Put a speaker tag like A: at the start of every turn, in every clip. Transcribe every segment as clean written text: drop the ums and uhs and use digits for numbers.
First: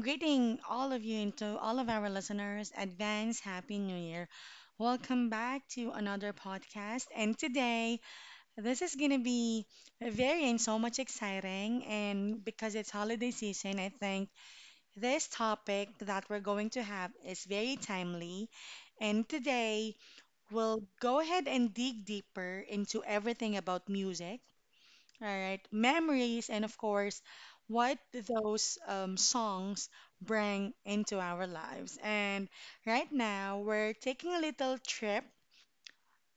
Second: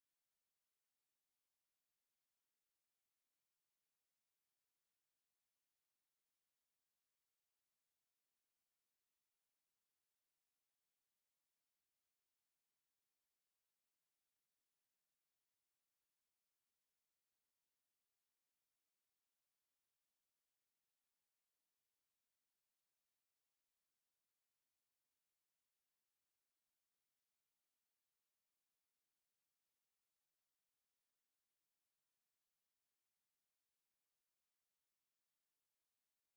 A: greeting all of you and to all of our listeners. Advance Happy New Year. Welcome back to another podcast. And today, this is going to be very and so much exciting. And because it's holiday season, I think this topic that we're going to have is very timely. And today, we'll go ahead and dig deeper into everything about music, all right, memories, and of course, what those songs bring into our lives. And right now, we're taking a little trip,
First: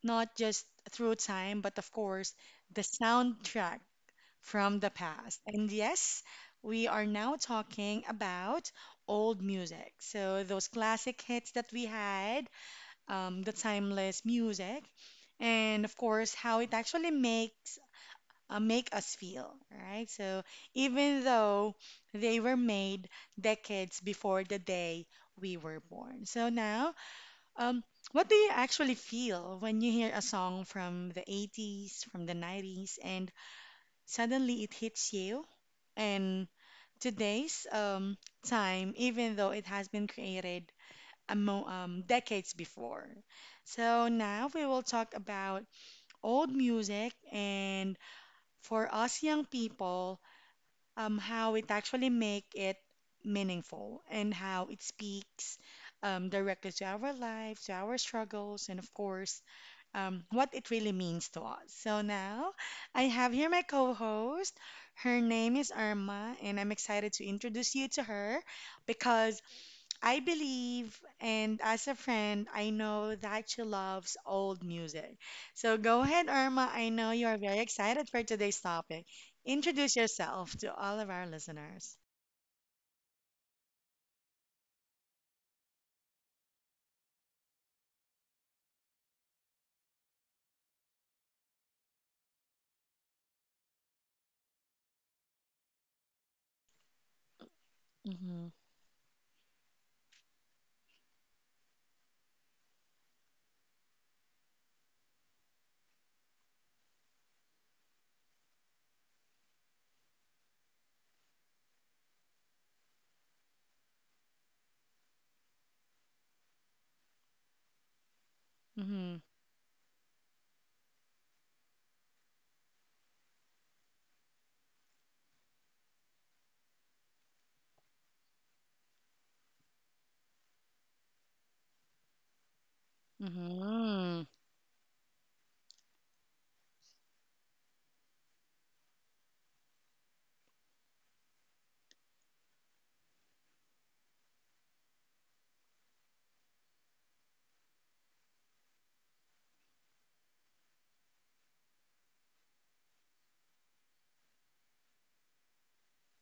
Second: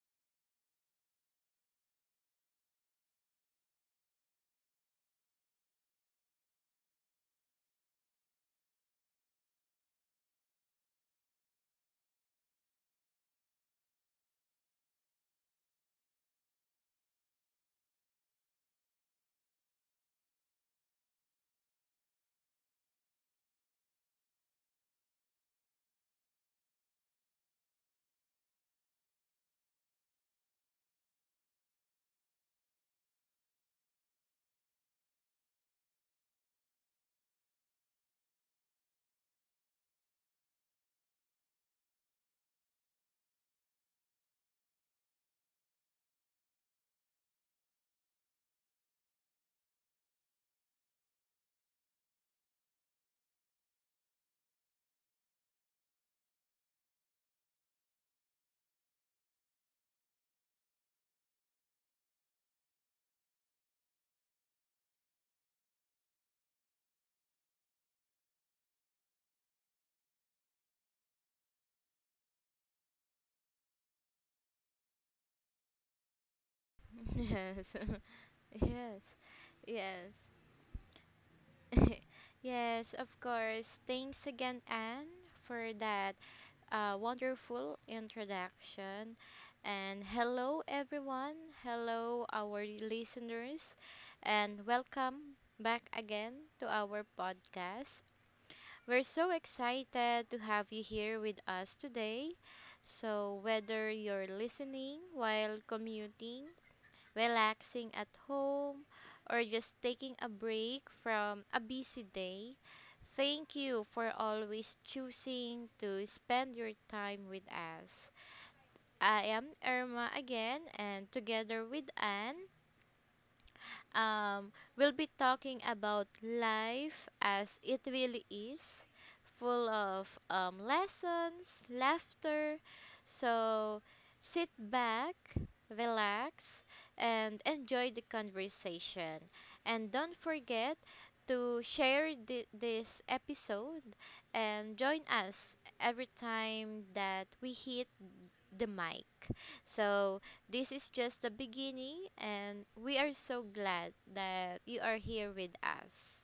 A: not just through time, but of course, the soundtrack from the past. And yes, we are now talking about old music. So those classic hits that we had, the timeless music, and of course, how it actually makes make us feel, right? So even though they were made decades before the day we were born. So now, um, what do you actually feel when you hear a song from the 80s, from the 90s, and suddenly it hits you? And today's time, even though it has been created a mo decades before. So now we will talk about old music and for us young people, how it actually make it meaningful and how it speaks directly to our lives, to our struggles, and of course, what it really means to us. So now I have here my co-host. Her name is Irma, and I'm excited to introduce you to her because I believe, and as a friend, I know that she loves old music. So go ahead, Irma. I know you are very
B: Yes,
A: excited for today's
B: yes,
A: topic. Introduce
B: yes,
A: yourself to all of our listeners.
B: yes, of course. Thanks again, Anne, for that wonderful introduction. And hello, everyone. Hello, our listeners. And welcome back again to our podcast.
A: Mm-hmm.
B: We're so excited to have you here with us today. So, whether you're listening while commuting, relaxing at home, or just taking a break from a busy day, thank you for always choosing to spend your time with us.
A: Mm-hmm.
B: I am Irma again, and together with Anne, Um, we'll be talking about life as it really is, full of lessons, laughter. So
A: Mm-hmm.
B: sit back, relax, and enjoy the conversation. And don't forget to share this episode and join us every time that we hit the mic. So, this is just the beginning, and we are so glad that you are here with us.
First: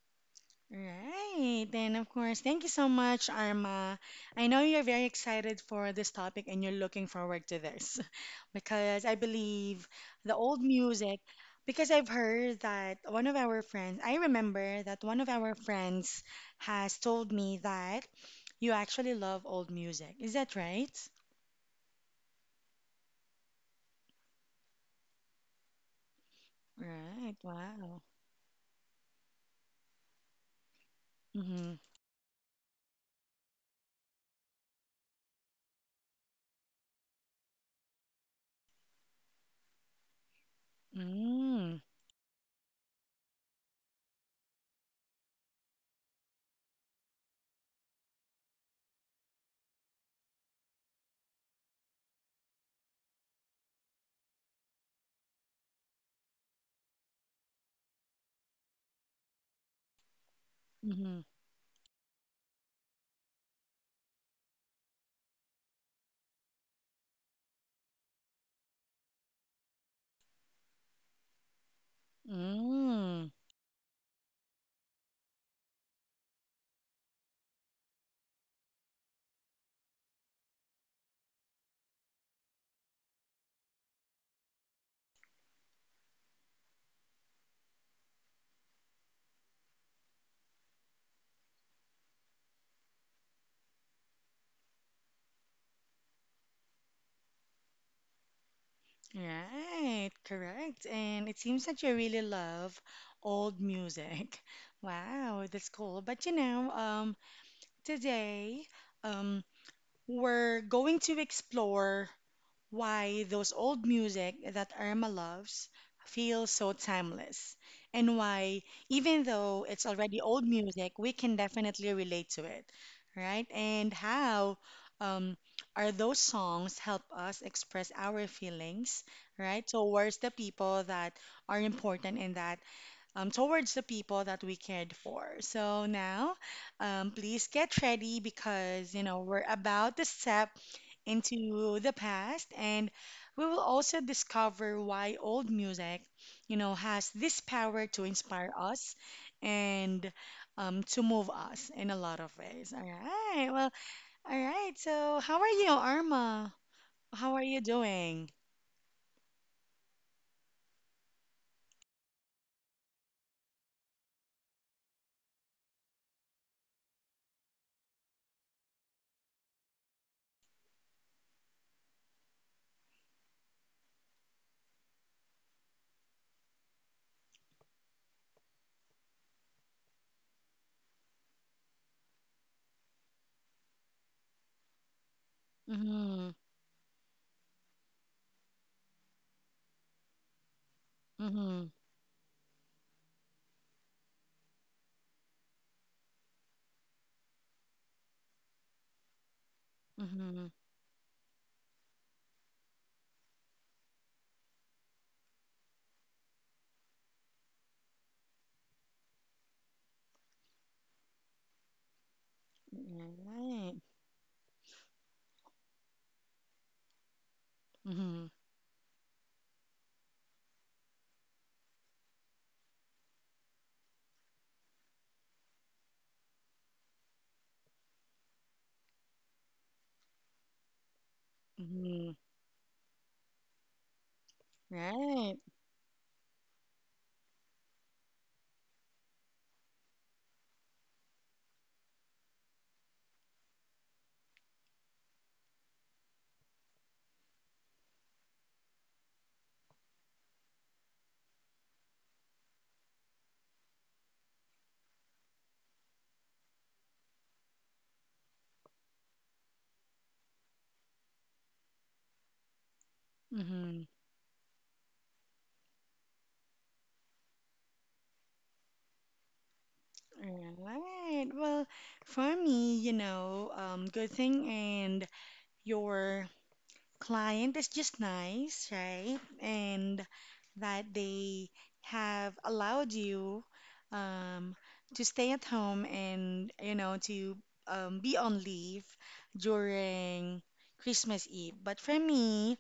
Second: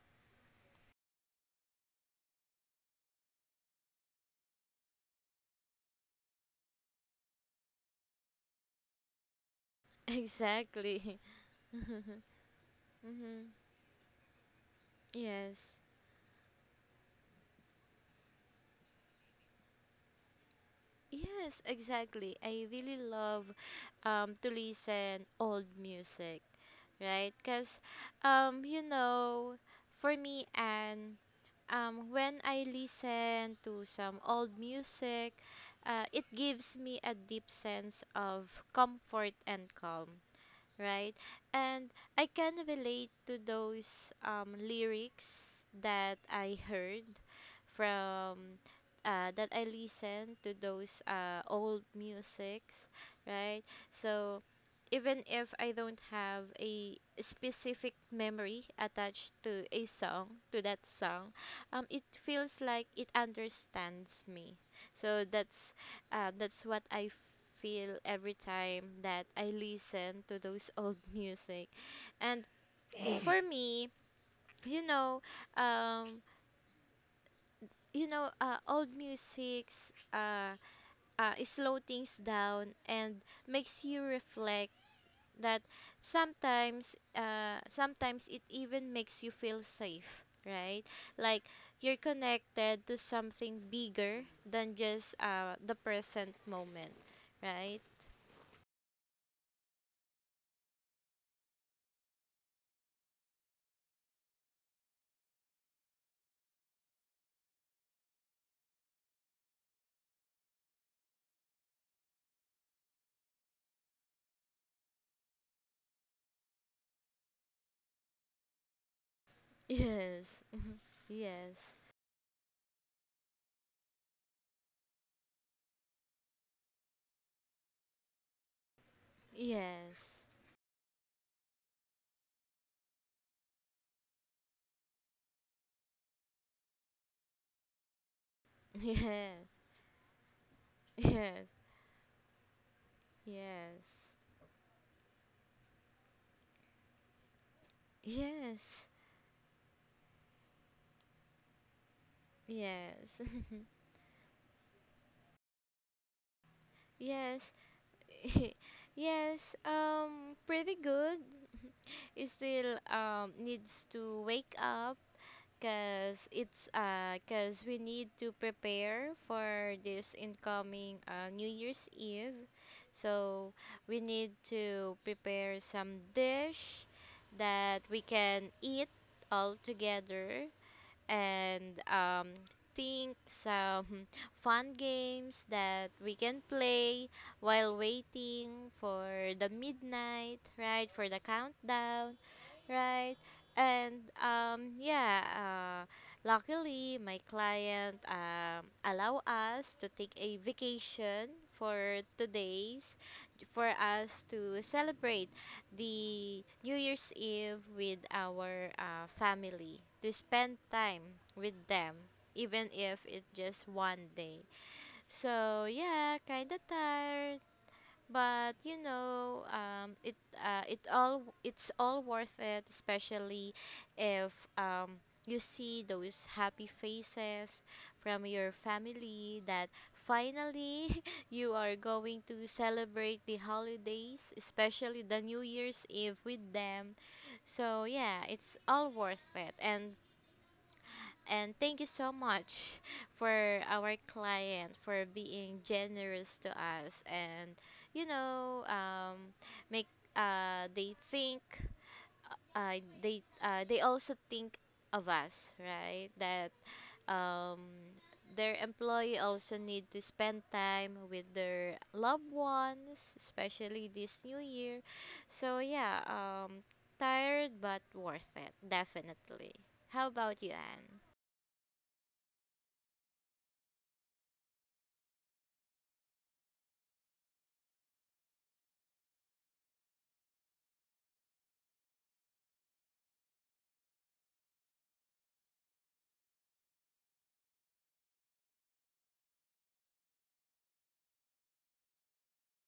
A: Right. And of course, thank you so much, Arma. I know you're very excited for this topic and you're looking forward to this because I believe the old music,
B: Exactly.
A: because I've heard that one of
B: Mm-hmm.
A: our friends, I remember that one of our
B: Yes.
A: friends has told me that you actually love old music. Is that right?
B: Yes, exactly. I really love to listen old music, right?
A: Right.
B: Because,
A: Wow.
B: um, you know, for me, and
A: Mm-hmm.
B: when I listen to some old music, it gives me a deep sense of comfort and calm, right?
A: Mm-hmm.
B: And I can relate to those lyrics that I heard from that I listened to those old musics, right? So even if I don't have a specific memory attached to a song, to that
A: Mm-hmm.
B: song, it feels like it understands me. So that's what I feel every time that I listen to those old music. And
A: Mm.
B: for me, you know, um, old music's, it slow things down and makes you reflect that sometimes it even makes you feel safe, right? Like you're connected to something bigger than just the present moment, right?
A: Right, correct. And it seems that you really love old music. Wow, that's cool. But you know, today, um, we're going to explore why those old music that Irma loves feels so timeless, and why, even though it's already
B: Yes.
A: old music, we can
B: yes.
A: definitely relate to it, right? And how um, are those songs help us express our feelings, right,
B: Yes.
A: towards the people that are important in that, towards the people that we cared for. So now, please get ready because, you know,
B: Yes.
A: we're about to step
B: Yes.
A: into the past and we will also
B: Yes.
A: discover why old music, you know, has this power to inspire
B: Yes.
A: us and to move us in a lot of ways. All
B: Yes.
A: right. Well, all right. So, how are you, Arma? How
B: yes.
A: are you doing?
B: yes. Pretty good. It still needs to wake up because it's because we need to prepare for this incoming new year's eve, so we need to prepare some dish that we can eat all together, and think some fun games that we
A: Mm-hmm.
B: can play while waiting for the midnight, right? For the
A: Mm-hmm.
B: countdown. Right. And luckily my client allow us to take a
A: Mm-hmm.
B: vacation for 2 days for us to celebrate the New Year's Eve with our family, to spend time with them, even if
A: All
B: it's just
A: right.
B: one day. So yeah, kind of tired,
A: Mm-hmm.
B: but you know, it's all worth it, especially if um, you see those happy faces from your family that finally you are
A: Mm-hmm.
B: going to celebrate the holidays, especially the new
A: Right.
B: year's eve, with them. So yeah, it's all worth it. And thank you so much for our client for being generous to us, and you know, make uh they think they also think of us, right? That um their employee also need to spend time with their loved ones, especially
A: Mm-hmm.
B: this new year. So yeah, tired but worth it, definitely. How about you, Anne?
A: Right. Well, for me, you know, good thing and your client is just nice, right? And that they have allowed you um, to stay at home and, you know, to be on leave during Christmas Eve. But for me,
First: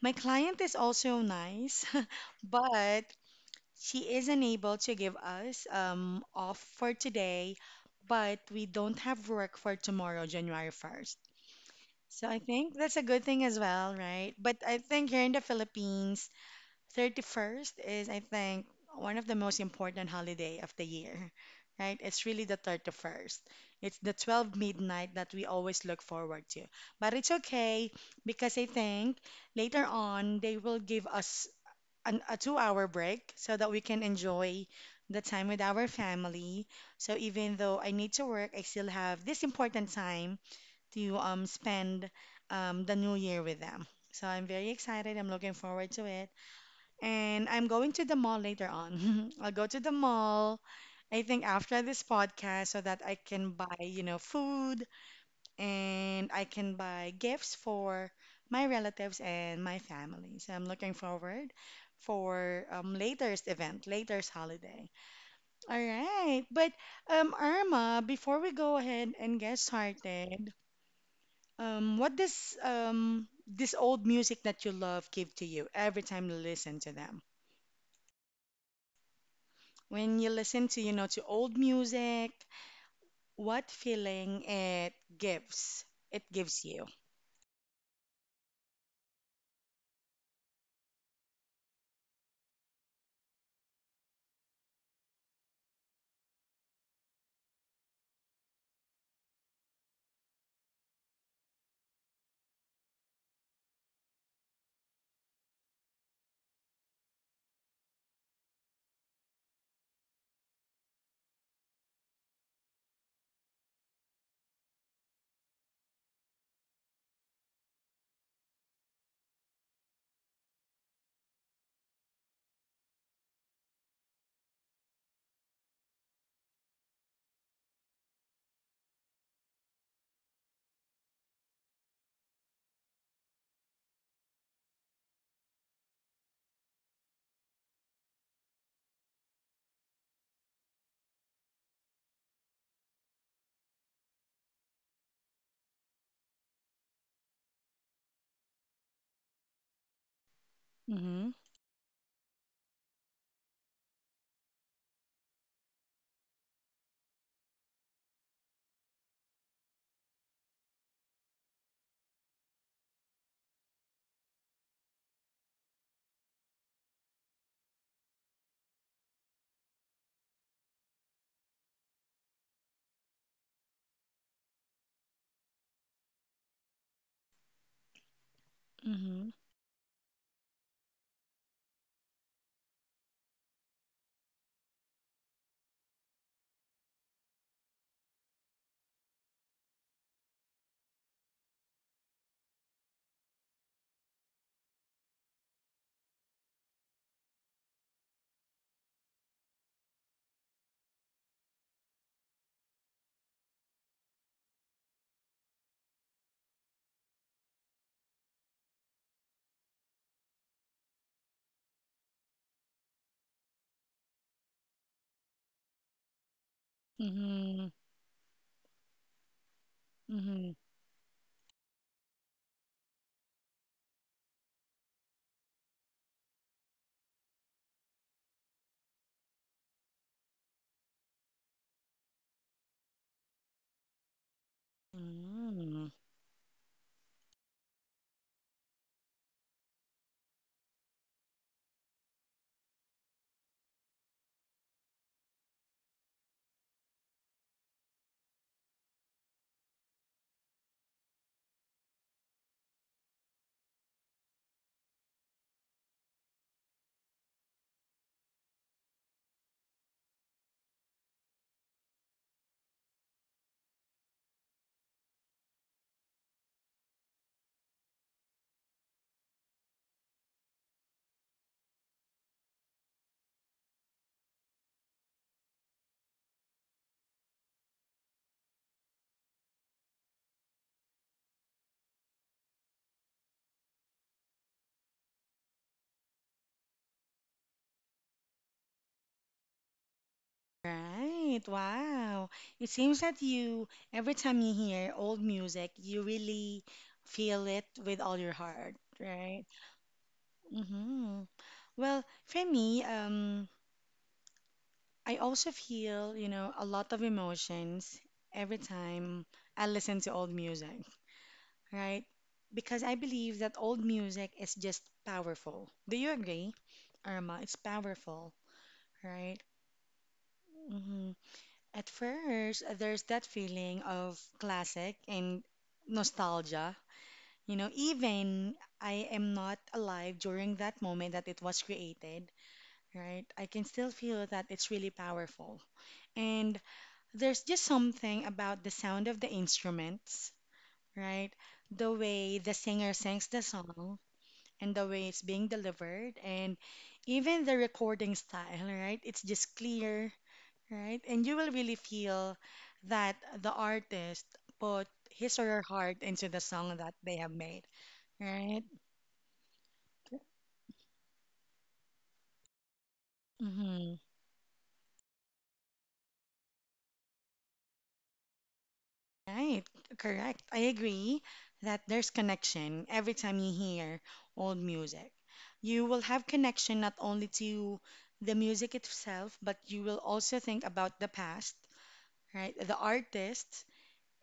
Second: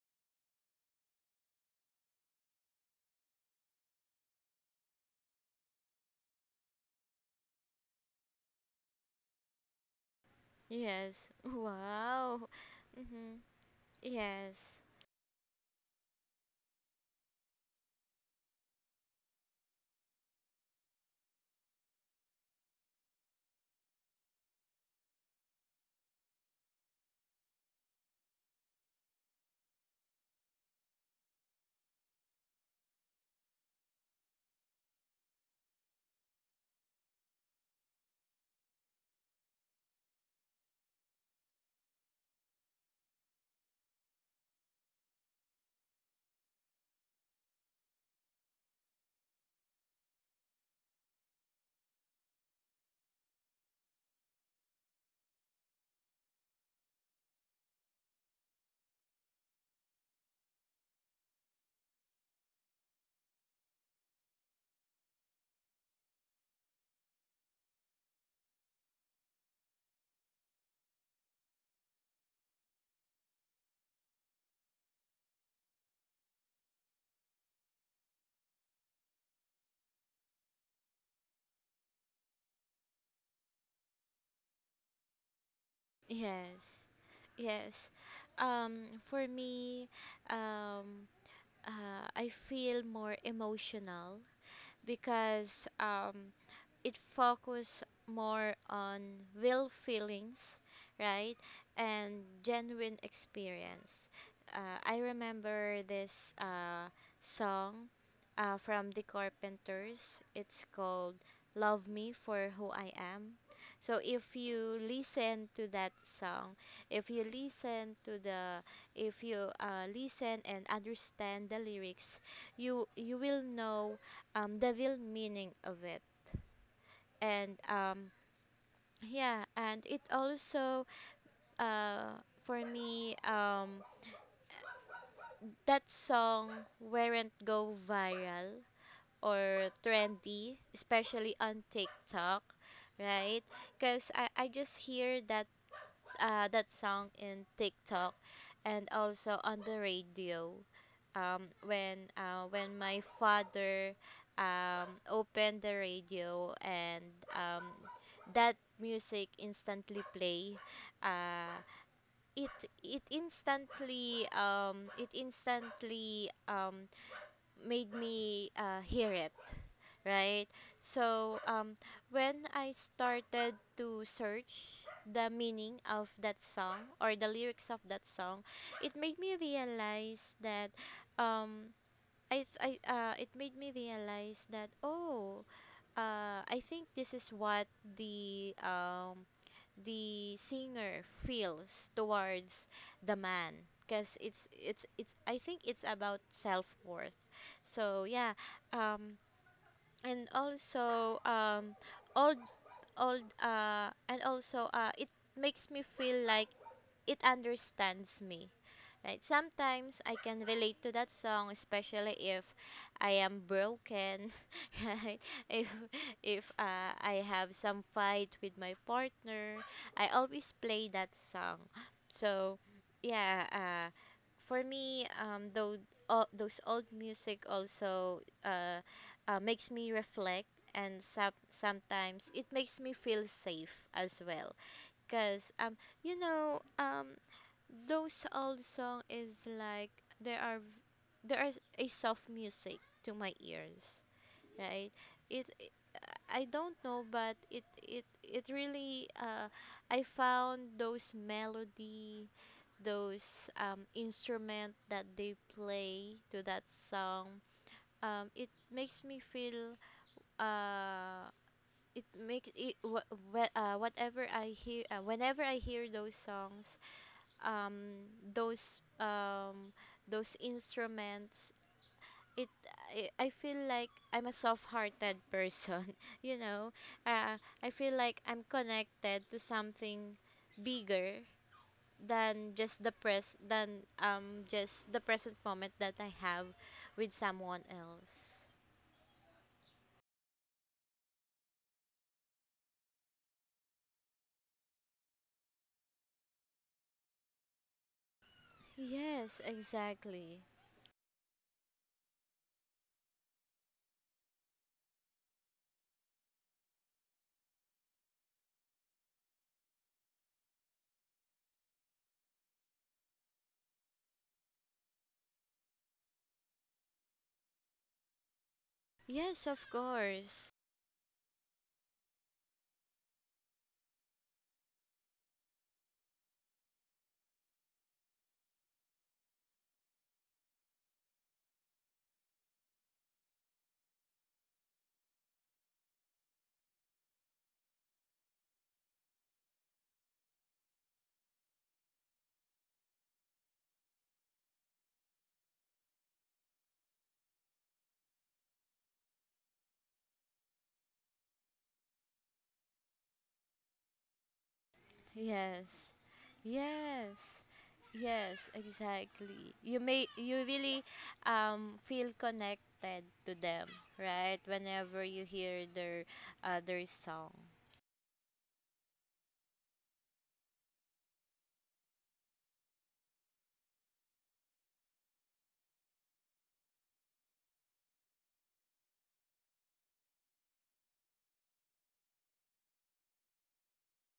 A: my client is also nice, but she isn't able to give us off for today, but we don't have work for tomorrow, January 1st.
B: Yes.
A: So I
B: Wow.
A: think that's a good
B: Mm-hmm.
A: thing as well, right?
B: Yes.
A: But I think here in the Philippines, 31st is, I think, one of the most important holiday of the year, right? It's really the 31st. It's the 12 midnight that we always look forward to. But it's okay because I think later on they will give us a 2 hour break so that we can enjoy the time with our family. So even though I need to work, I still have this important time to spend the new year with them. So I'm very excited. I'm looking forward to it. And I'm going to the mall later on. I'll go to the mall, I think after this podcast, so that I can buy, you know, food and I can buy gifts for my relatives and my family. So I'm looking forward for latest event, latest holiday. All right, but Irma, before we go ahead and get started, what does this old music that you love give to you every time you listen to them? When you listen to, you know, to old music, what feeling it gives? It gives
B: Yes.
A: you.
B: Yes. For me, um, I feel more emotional because it focus more on real feelings, right, and genuine experience. I remember this song from the Carpenters. It's called "Love Me for Who I Am." So if you listen to that song, if you listen to the, if you listen and understand the lyrics, you will know the real meaning of it. And yeah, and it also, for me, that song weren't go viral or trendy, especially on TikTok, right? Because I just hear that, that song in TikTok and also on the radio.
A: Mm-hmm.
B: When my father opened the radio and that music instantly play, uh, it it instantly, made me hear it, right? So when I started to search the meaning of that song or the lyrics of that song, it made
A: Mm-hmm.
B: me realize that um I, th- I it made me realize that, oh, I think this is what the um, the singer feels towards the man, because it's I think it's about self worth. So yeah, um, and also old it makes me feel like it understands me, right? Sometimes I can relate to that song, especially if I am broken right? If if uh, I have
A: Mm-hmm.
B: some fight with my partner, I
A: Mm-hmm.
B: always play that song. So yeah, for me, though, all those old music also, makes me reflect, and sometimes it makes me feel safe as well, because um
A: Mm.
B: you know um those old song is like there are v- there is a soft music to my ears, right? it I don't know, but it really, I found those melody, those instrument that they play to that song, it makes me feel, uh it makes it wh- wh- whatever I hear whenever I hear those songs, um those um those instruments, it I feel like I'm a soft-hearted person, you know, uh, I feel like I'm connected to something bigger than just the present moment that I have with someone else.
A: Right. Wow. It seems that you, every time you hear old music, you really feel it with all your heart,
B: Yes,
A: right?
B: exactly.
A: Mm-hmm. Well, for me, I also feel, you know, a lot of emotions every time I listen to old music, right? Because I believe that old music is just powerful. Do you agree, Irma? It's powerful, right?
B: Yes, of course.
A: Mhm. At first, there's that feeling of classic and nostalgia. You know, even I am not alive during that moment that it was created, right? I can still feel that it's really powerful. And there's just something about the sound of the instruments, right? The way the singer sings the song and the way it's being delivered, and even the recording style, right? It's just clear, right? And you will really feel that the artist put his or her
B: Yes.
A: heart into the song that they
B: Yes.
A: have made,
B: Yes,
A: right?
B: exactly. You really feel connected to them,
A: Hmm.
B: right? Whenever you hear their, their song.
A: Right, correct. I agree that there's connection every time you hear old music. You will have connection not only to the music itself, but you will also think about the past, right? The artists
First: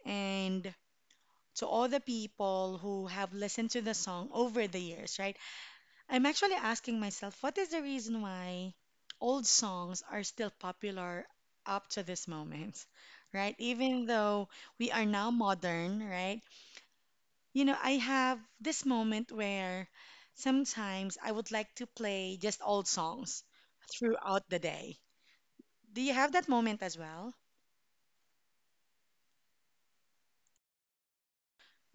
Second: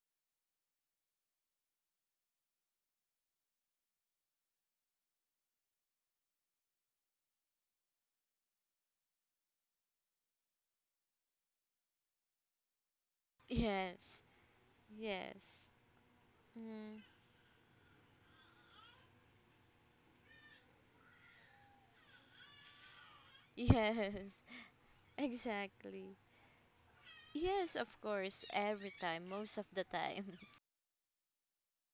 A: and to all the people who have listened to the song over the years, right? I'm actually asking myself what is the reason why old songs are still popular up to this moment, right? Even
B: Yes.
A: though we are now
B: Yes.
A: modern, right?
B: Mm,
A: You know, I have this moment where sometimes I would like to play just old songs
B: yes.
A: throughout the day. Do you
B: Exactly.
A: have that moment as well?
B: Yes, of course, every time, most of the time.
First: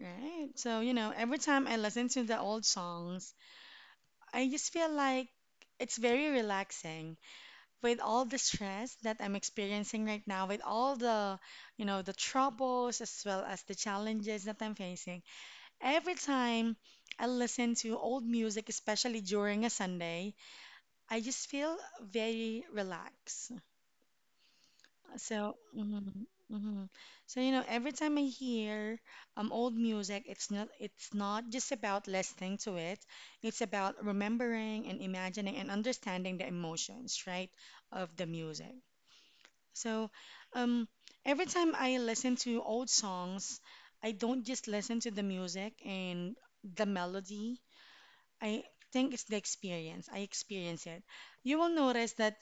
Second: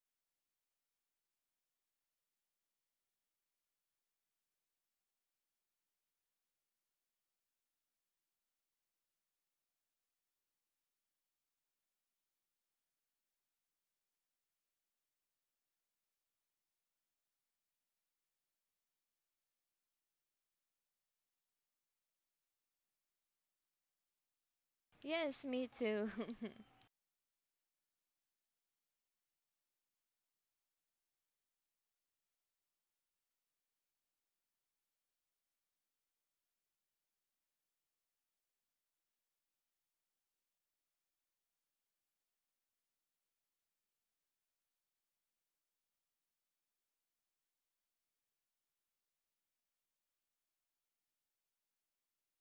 A: Right. So, you know, every time I listen to the old songs, I just feel like it's very relaxing with all the stress that I'm experiencing right now, with all the, you know, the troubles as well as the challenges that I'm facing, every time I listen to old music, especially during a Sunday, I just feel very relaxed.
B: Yes,
A: So,
B: me too.
A: mhm, mhm. So, you know, every time I hear old music, it's not just about listening to it. It's about remembering and imagining and understanding the emotions, right, of the music. So, um, every time I listen to old songs, I don't just listen to the music and the melody. I think it's the experience. I experience it. You will notice that,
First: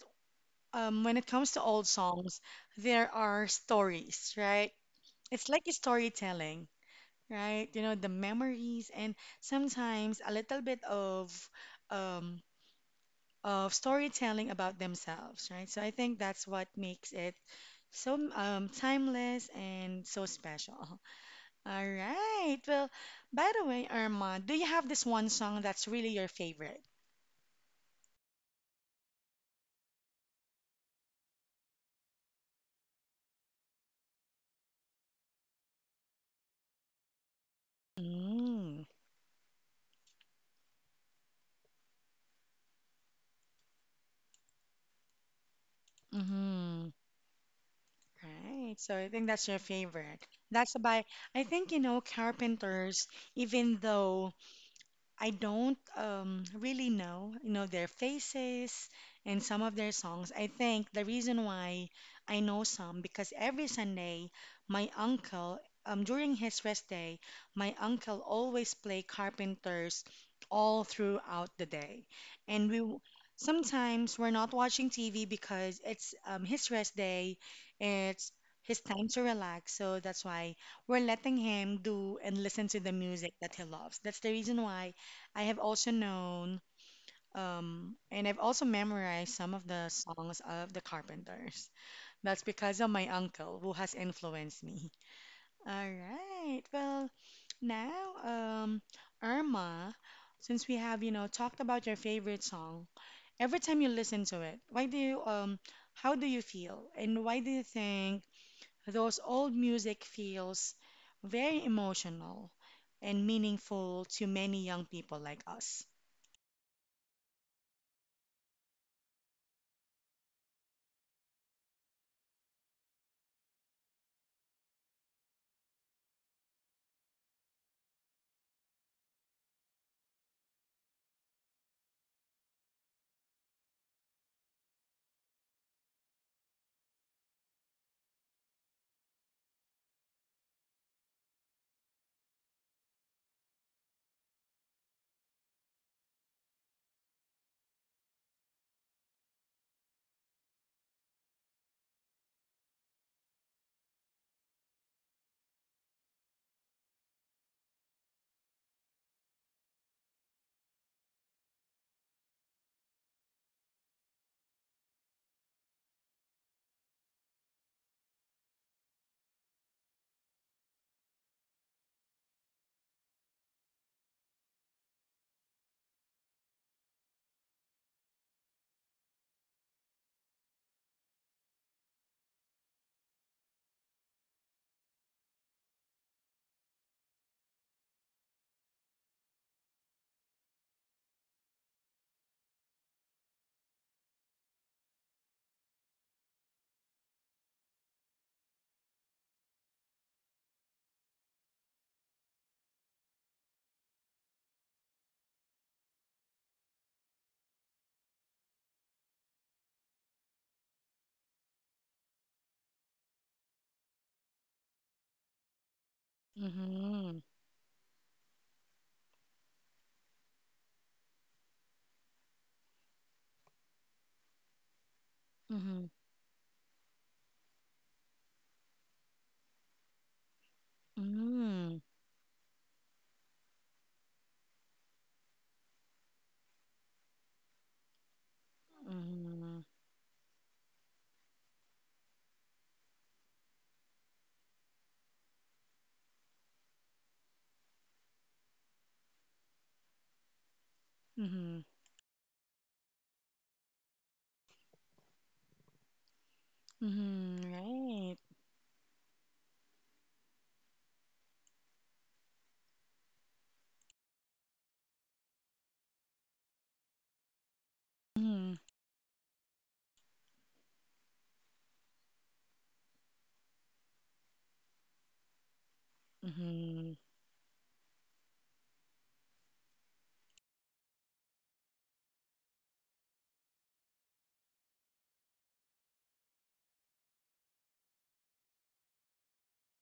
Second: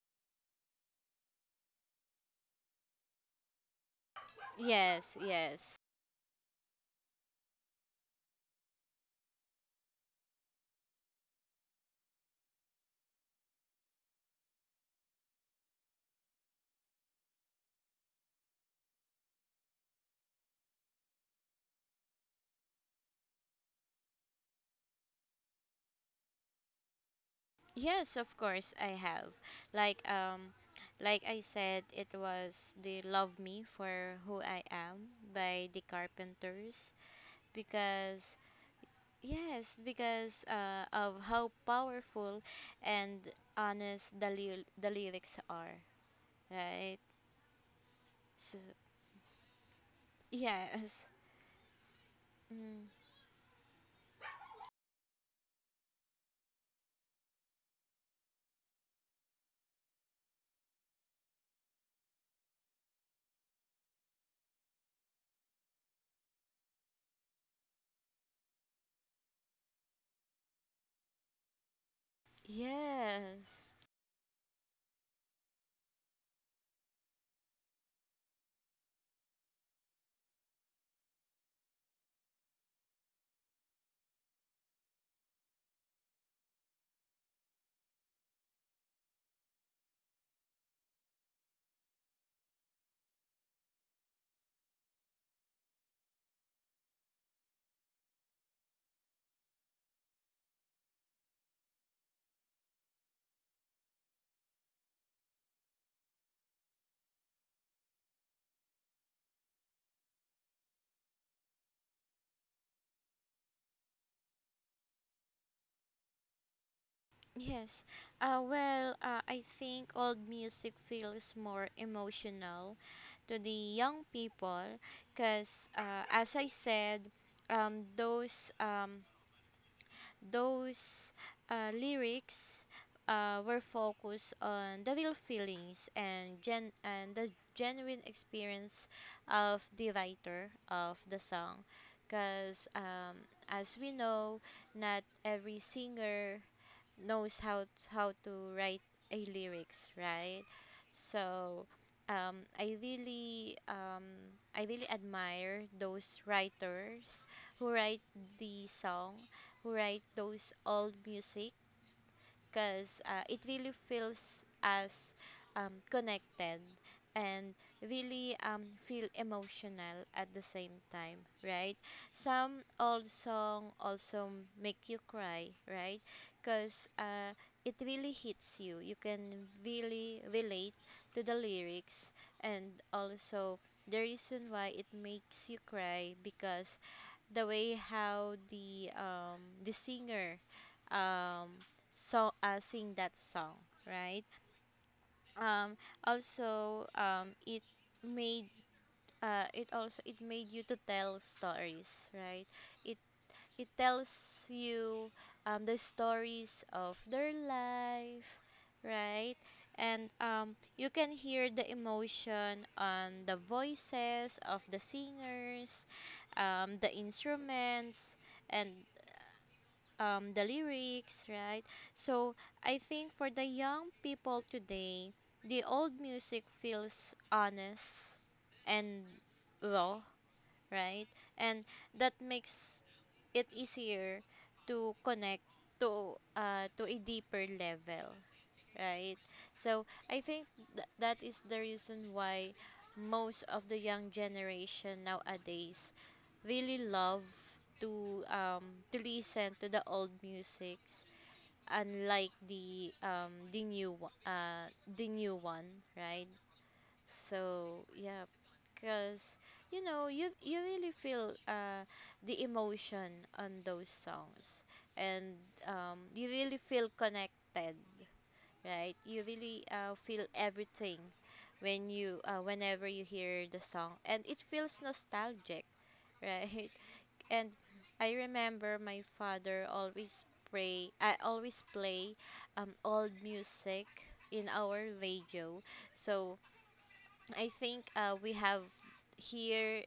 A: when it comes to old songs, there are stories, right?
B: yes,
A: It's
B: yes.
A: like a storytelling, right? You know, the memories and sometimes a little bit um, of storytelling about themselves, right? So I think that's what makes it so timeless and so special. All right. Well, by the way, Irma, do you have this one song that's really your favorite?
B: Yes, of course I have. Like, like I said, it was the Love Me for Who I Am by the Carpenters, because
A: Mm.
B: yes, because of how powerful and honest the lyrics are,
A: Mm-hmm.
B: right? So,
A: Right. So I think that's your favorite. That's
B: yes.
A: by, I think, you know,
B: Mm,
A: Carpenters, even though I don't really know, you know, their faces and some of their songs. I think the reason why I know some because every Sunday, my uncle, during his rest day, my uncle always play Carpenters all throughout the day, and
B: yes.
A: sometimes we're not watching TV because it's his rest day, it's his time to relax. So that's why we're letting him do and listen to the music that he loves. That's the reason why. I have also known and I've also memorized some of the songs of the Carpenters. That's because of my uncle who has influenced me. All right. Well, now, um, Irma, since we have, you know, talked about your favorite song, every time you listen to it, why do you, how do you feel? And why do you think those old music feels very emotional and meaningful to many young people like us?
B: Yes. Well, I think old music feels more emotional to the young people because, as I said, um, those um, those lyrics were focused on the real feelings, and the genuine experience of the writer of the song. Because as we know, not every singer knows how to write a lyrics, right? So um, I really um, I really admire those writers who write the song, who write those old music, because it really feels as connected and really feel emotional at the same time, right? Some old song also make you cry, right? Because it really hits you. You can really relate to the lyrics. And also the reason why it makes you cry, because the way how the singer, um sing that song, right? Um also um it made it also it made you to tell stories, right? it it tells you the stories of their life, right? And you can hear the emotion on the voices of the singers, the
A: Mm-hmm.
B: instruments, and the lyrics, right? So I think for the young people today, the
A: Mhm.
B: old music feels honest and raw, right? And
A: Mm.
B: that makes it easier to connect to, to a deeper level, right?
A: Mhm.
B: So I think that is the reason why most of the young generation nowadays really love to um to listen to the old music,
A: Mhm.
B: unlike the, the new one, right?
A: Mhm.
B: So
A: Right.
B: yeah, because you know, you really feel, the emotion on those songs, and you really feel connected,
A: Mhm.
B: right? You really feel everything when you whenever you hear the song, and it feels nostalgic, right?
A: Mhm.
B: And I remember my father always play I always play old music in our radio. So I think, we have here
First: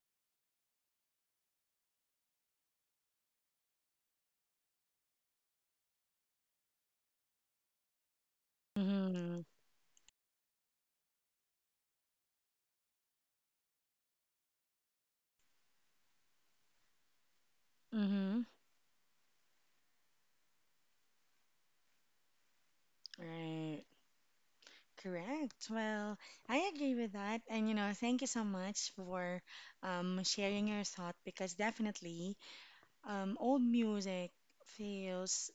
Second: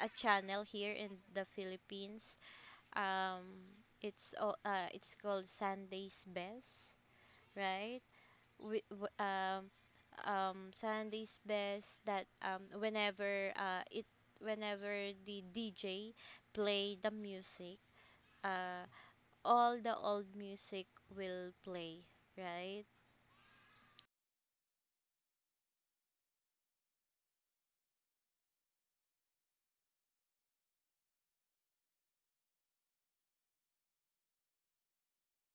B: a channel here in the Philippines. Um, it's called Sunday's Best, right? We, w-
A: Mhm.
B: um, Sunday's Best, that whenever the DJ play the music,
A: Mhm.
B: uh, all the old music will play, right?
A: Right. Correct. Well, I agree with that. And, you know, thank you so much for sharing your thought because definitely old music feels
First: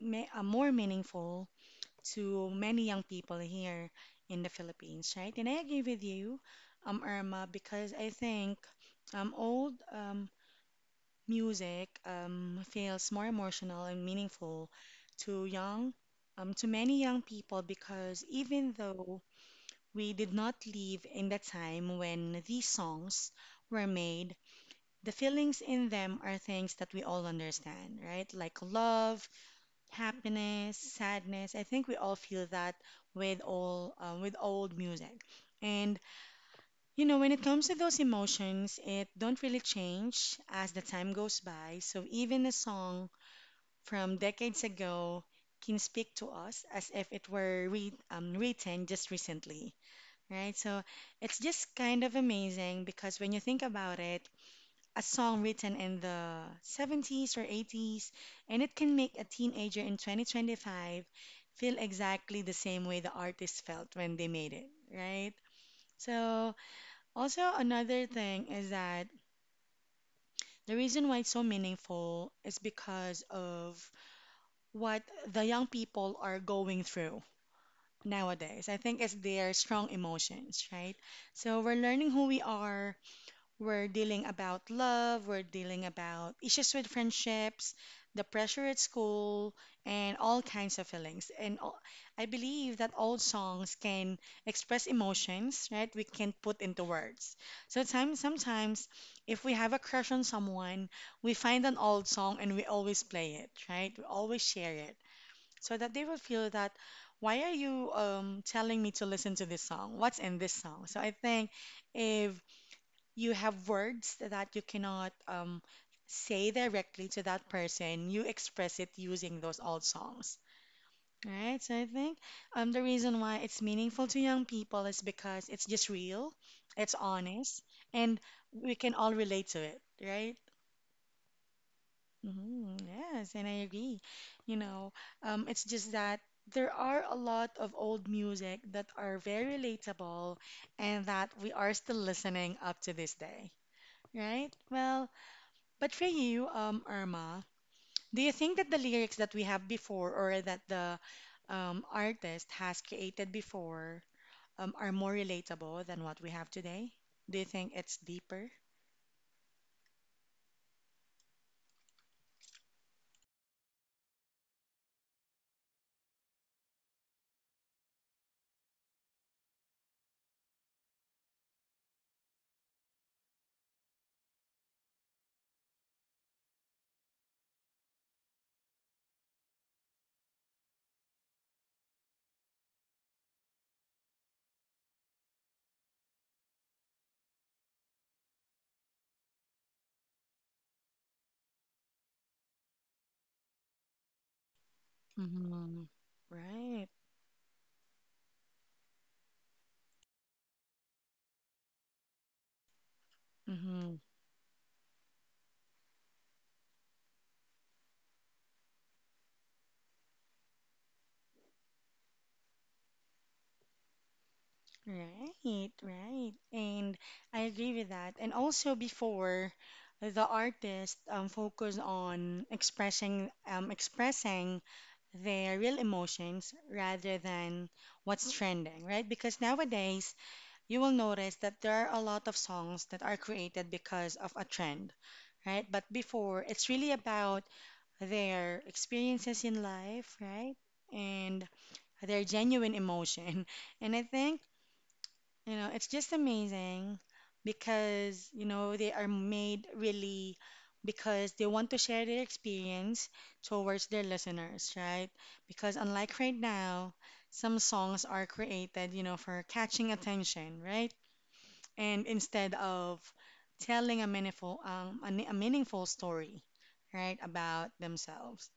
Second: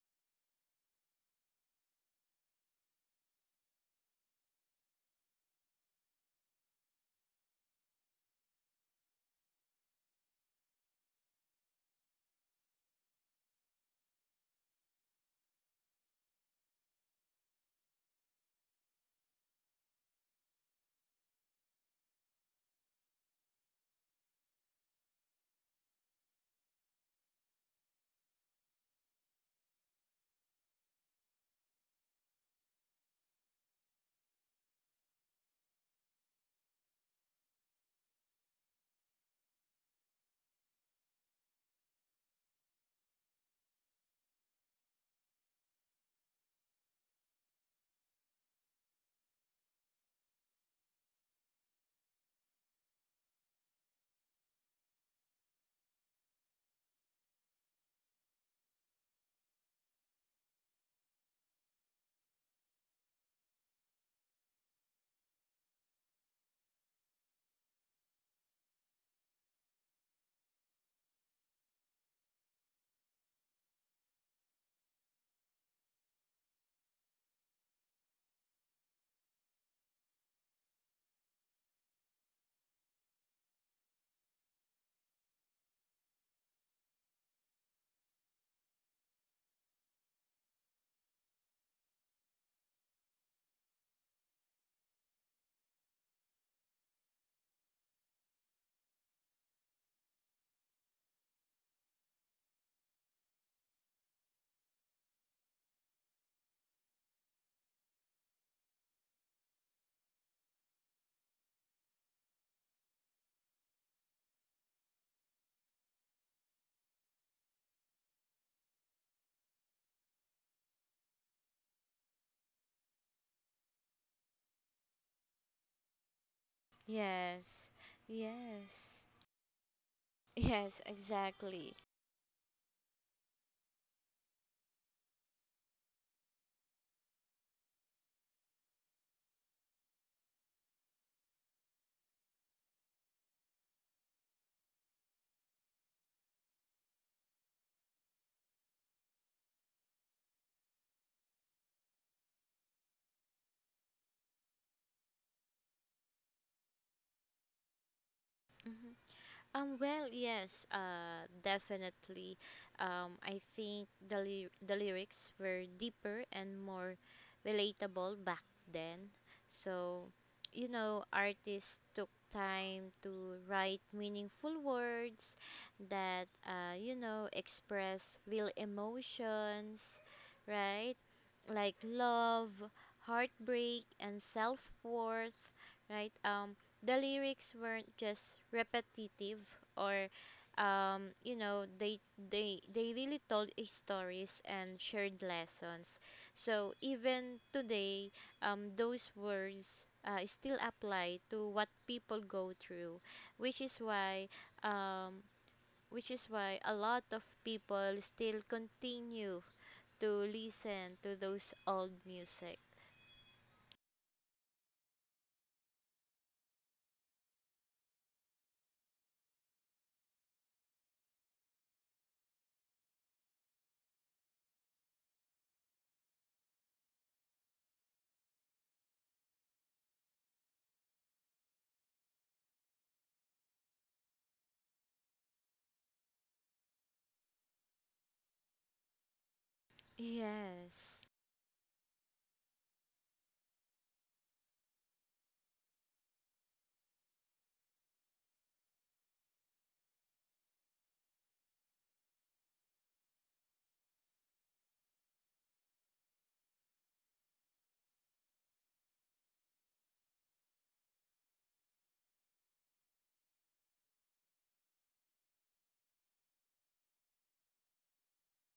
A: ma more meaningful to many young people here in the Philippines, right? And I agree with you, Irma, because I think old music feels more emotional and meaningful to to many young people because even though we did not live in the time when these songs were made, the feelings in them are things that we all understand, right? Like love, happiness, sadness. I think we all feel that with all with old music. And you know, when it comes to those emotions, it don't really change as the time goes by. So even a song from decades ago can speak to us as if it were written just recently, right? So it's just kind of amazing because when you think about it, a song written in the 70s or 80s, and it can make a teenager in 2025 feel exactly the same way the artist felt when they made it, right? So, also another thing is that the reason why it's so meaningful is because of what the young people are going through nowadays. I think it's their strong emotions, right? So we're learning who we are. We're dealing about love. We're dealing about issues with friendships, the pressure at school, and all kinds of feelings. And all, I believe that old songs can express emotions, right? We can put into words. So sometimes, if we have a crush on someone, we find an old song and we always play it, right? We always share it so that they will feel that why are you telling me to listen to this song? What's in this song? So I think if you have words that you cannot say directly to that person, you express it using those old songs. Right, so I think the reason why it's meaningful to young people is because it's just real, it's honest,
B: Yes.
A: and we can
B: Yes.
A: all relate to it, right?
B: Yes, exactly.
A: Mhm, yes, and I agree. You know, it's just that there are a lot of old music that are very relatable and that we are still listening up to this day, right? Well, but for you, Irma, do you think that the lyrics that we have before or that the artist has created before are more relatable than what we have today? Do you think it's deeper?
B: Well, yes, definitely. I think the lyrics were deeper and more relatable back then. So, you know, artists took time to write meaningful words that, you know, express real emotions, right? Like love, heartbreak, and self worth, right? The lyrics weren't just repetitive or, you know, they really told a stories and shared
A: Mm-hmm.
B: lessons. So
A: Right.
B: even today, those words still apply to what people go through, which is
A: Hmm.
B: why, um, which is why a lot of people still continue to listen to those old music.
A: Right, right. And I agree with that. And also before the artist focus on expressing expressing their real emotions rather than what's trending, right? Because nowadays you will notice that there are a lot of songs that are created because of a trend, right? But before it's really about their experiences in life, right?
B: Yes
A: And their genuine emotion. And I think you know, it's just amazing because, you know, they are made really because they want to share their experience towards their listeners, right? Because unlike right now, some songs are created, you know, for catching attention, right? And instead of telling a meaningful story, right, about themselves.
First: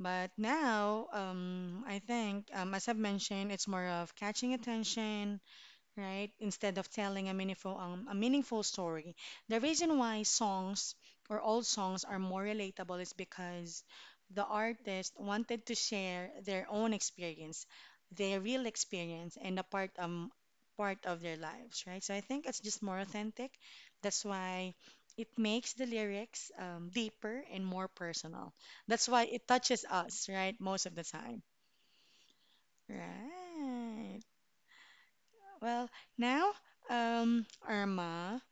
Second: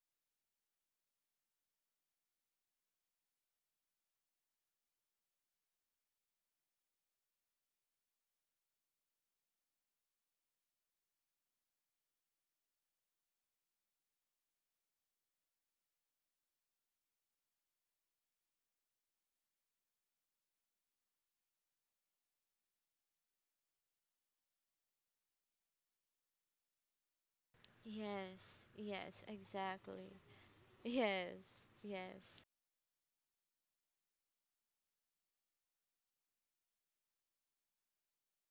A: But now, I think, as I've mentioned, it's more of catching attention right? Instead of telling a meaningful story. The reason why songs or old songs are more relatable is because the artist wanted to share their own experience, their real experience, and a part of their lives, right? So I think it's just more authentic. That's why it makes the lyrics deeper and more personal.
B: yes
A: That's why
B: yes
A: it touches
B: exactly
A: us, right? Most of the time,
B: Yes, yes,
A: right? Well, now, Irma,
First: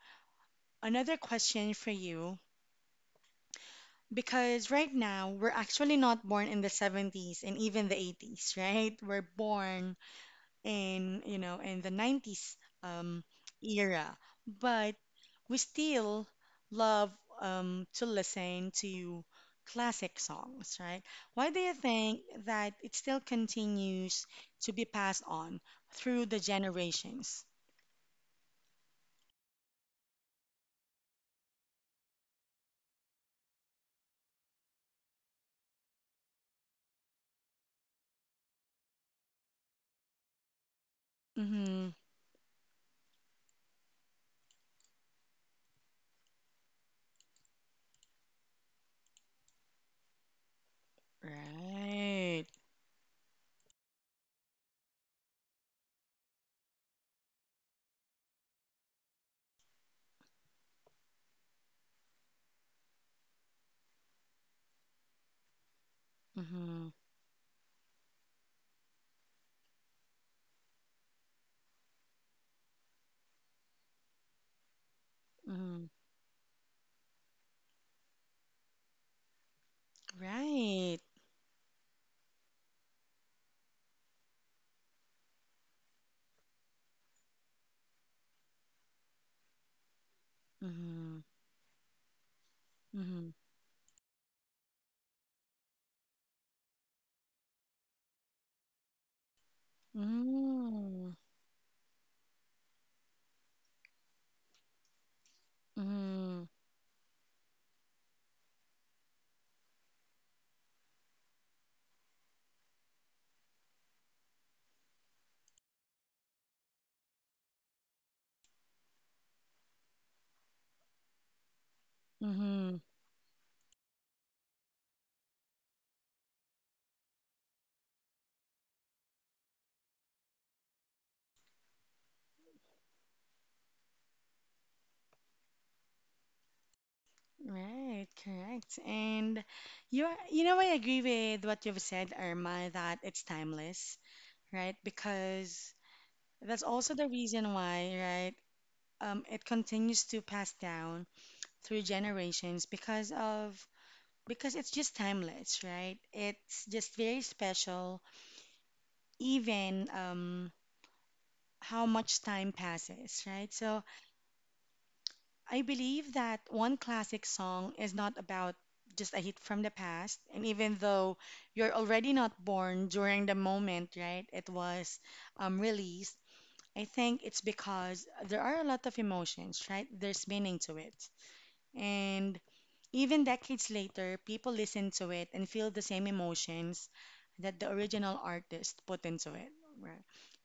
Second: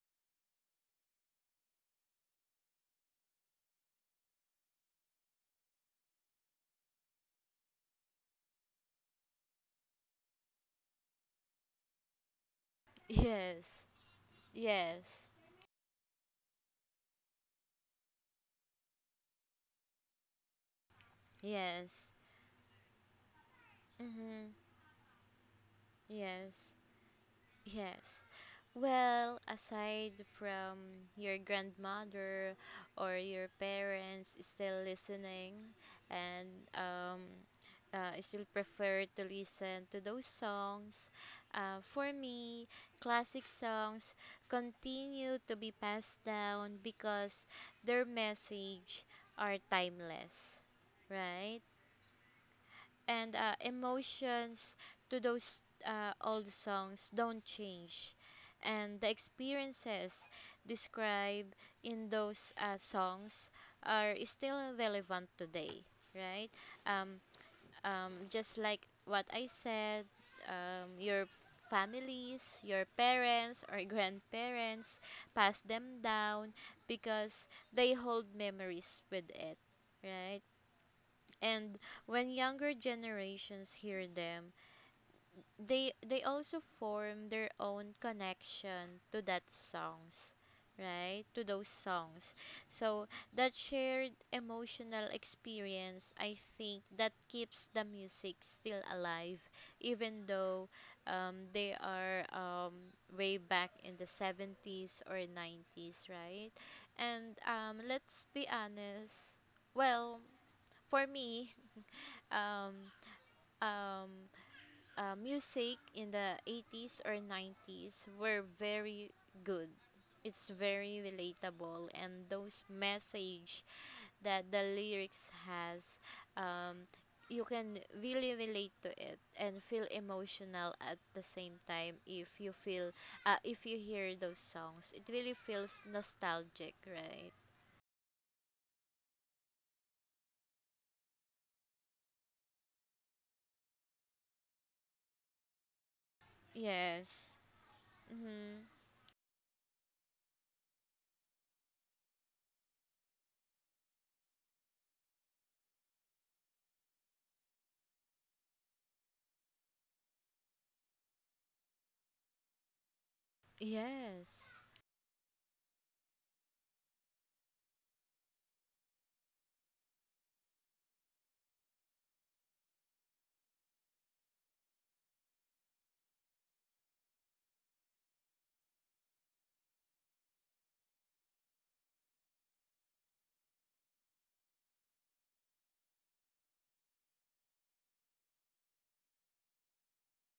A: another question for you. Because right now, we're actually not born in the 70s and even the 80s, right? We're born in, you know, in the 90s um,
B: yes,
A: era. But
B: yes,
A: we still love to listen to classic songs, right? Why do you
B: yes.
A: think that it still continues
B: Mm-hmm.
A: to be passed on through the
B: Yes.
A: generations?
B: Yes. Well, aside from your grandmother or your parents still listening and, um, still prefer to listen to those songs,
A: Mm-hmm.
B: for me, classic songs continue to be passed down because their message are timeless, right?
A: Right.
B: And emotions to those old songs don't change, and the experiences described in those songs are still relevant today, right?
A: Mm-hmm.
B: Um, um, just like what I said, your families, your parents or grandparents pass
A: Mm-hmm.
B: them down because they hold memories with it, right?
A: Right.
B: And when younger generations hear them, they also form their own connection to that songs,
A: Mm-hmm.
B: right? To those songs. So
A: Mm-hmm.
B: that shared emotional experience, I think that keeps the music still alive, even though
A: Mm-hmm.
B: they are way back in the 70s or 90s,
A: Mm-hmm.
B: right? And let's be honest. Well, for me, um, um, music in the 80s or 90s were very good. It's very relatable, and those
A: Mm-hmm.
B: message that the lyrics has, um, you can really relate to it and feel emotional at the same time. If you hear those songs, it really feels nostalgic, right?
A: Right. Correct. And you are, you know, I agree with what you've said, Irma, that it's timeless, right? Because that's also the
B: Yes.
A: reason why, right?
B: Mm-hmm.
A: It continues to pass down through generations because of because it's just timeless, right? It's just very special, even how much time passes, right? So
B: Yes.
A: I believe that one classic song is not about just a hit from the past. And even though you're already not born during the moment, right, it was released, I think it's because there are a lot of emotions, right? There's meaning to it. And even decades later, people listen to it and feel the same emotions that the original artist put into it. Right.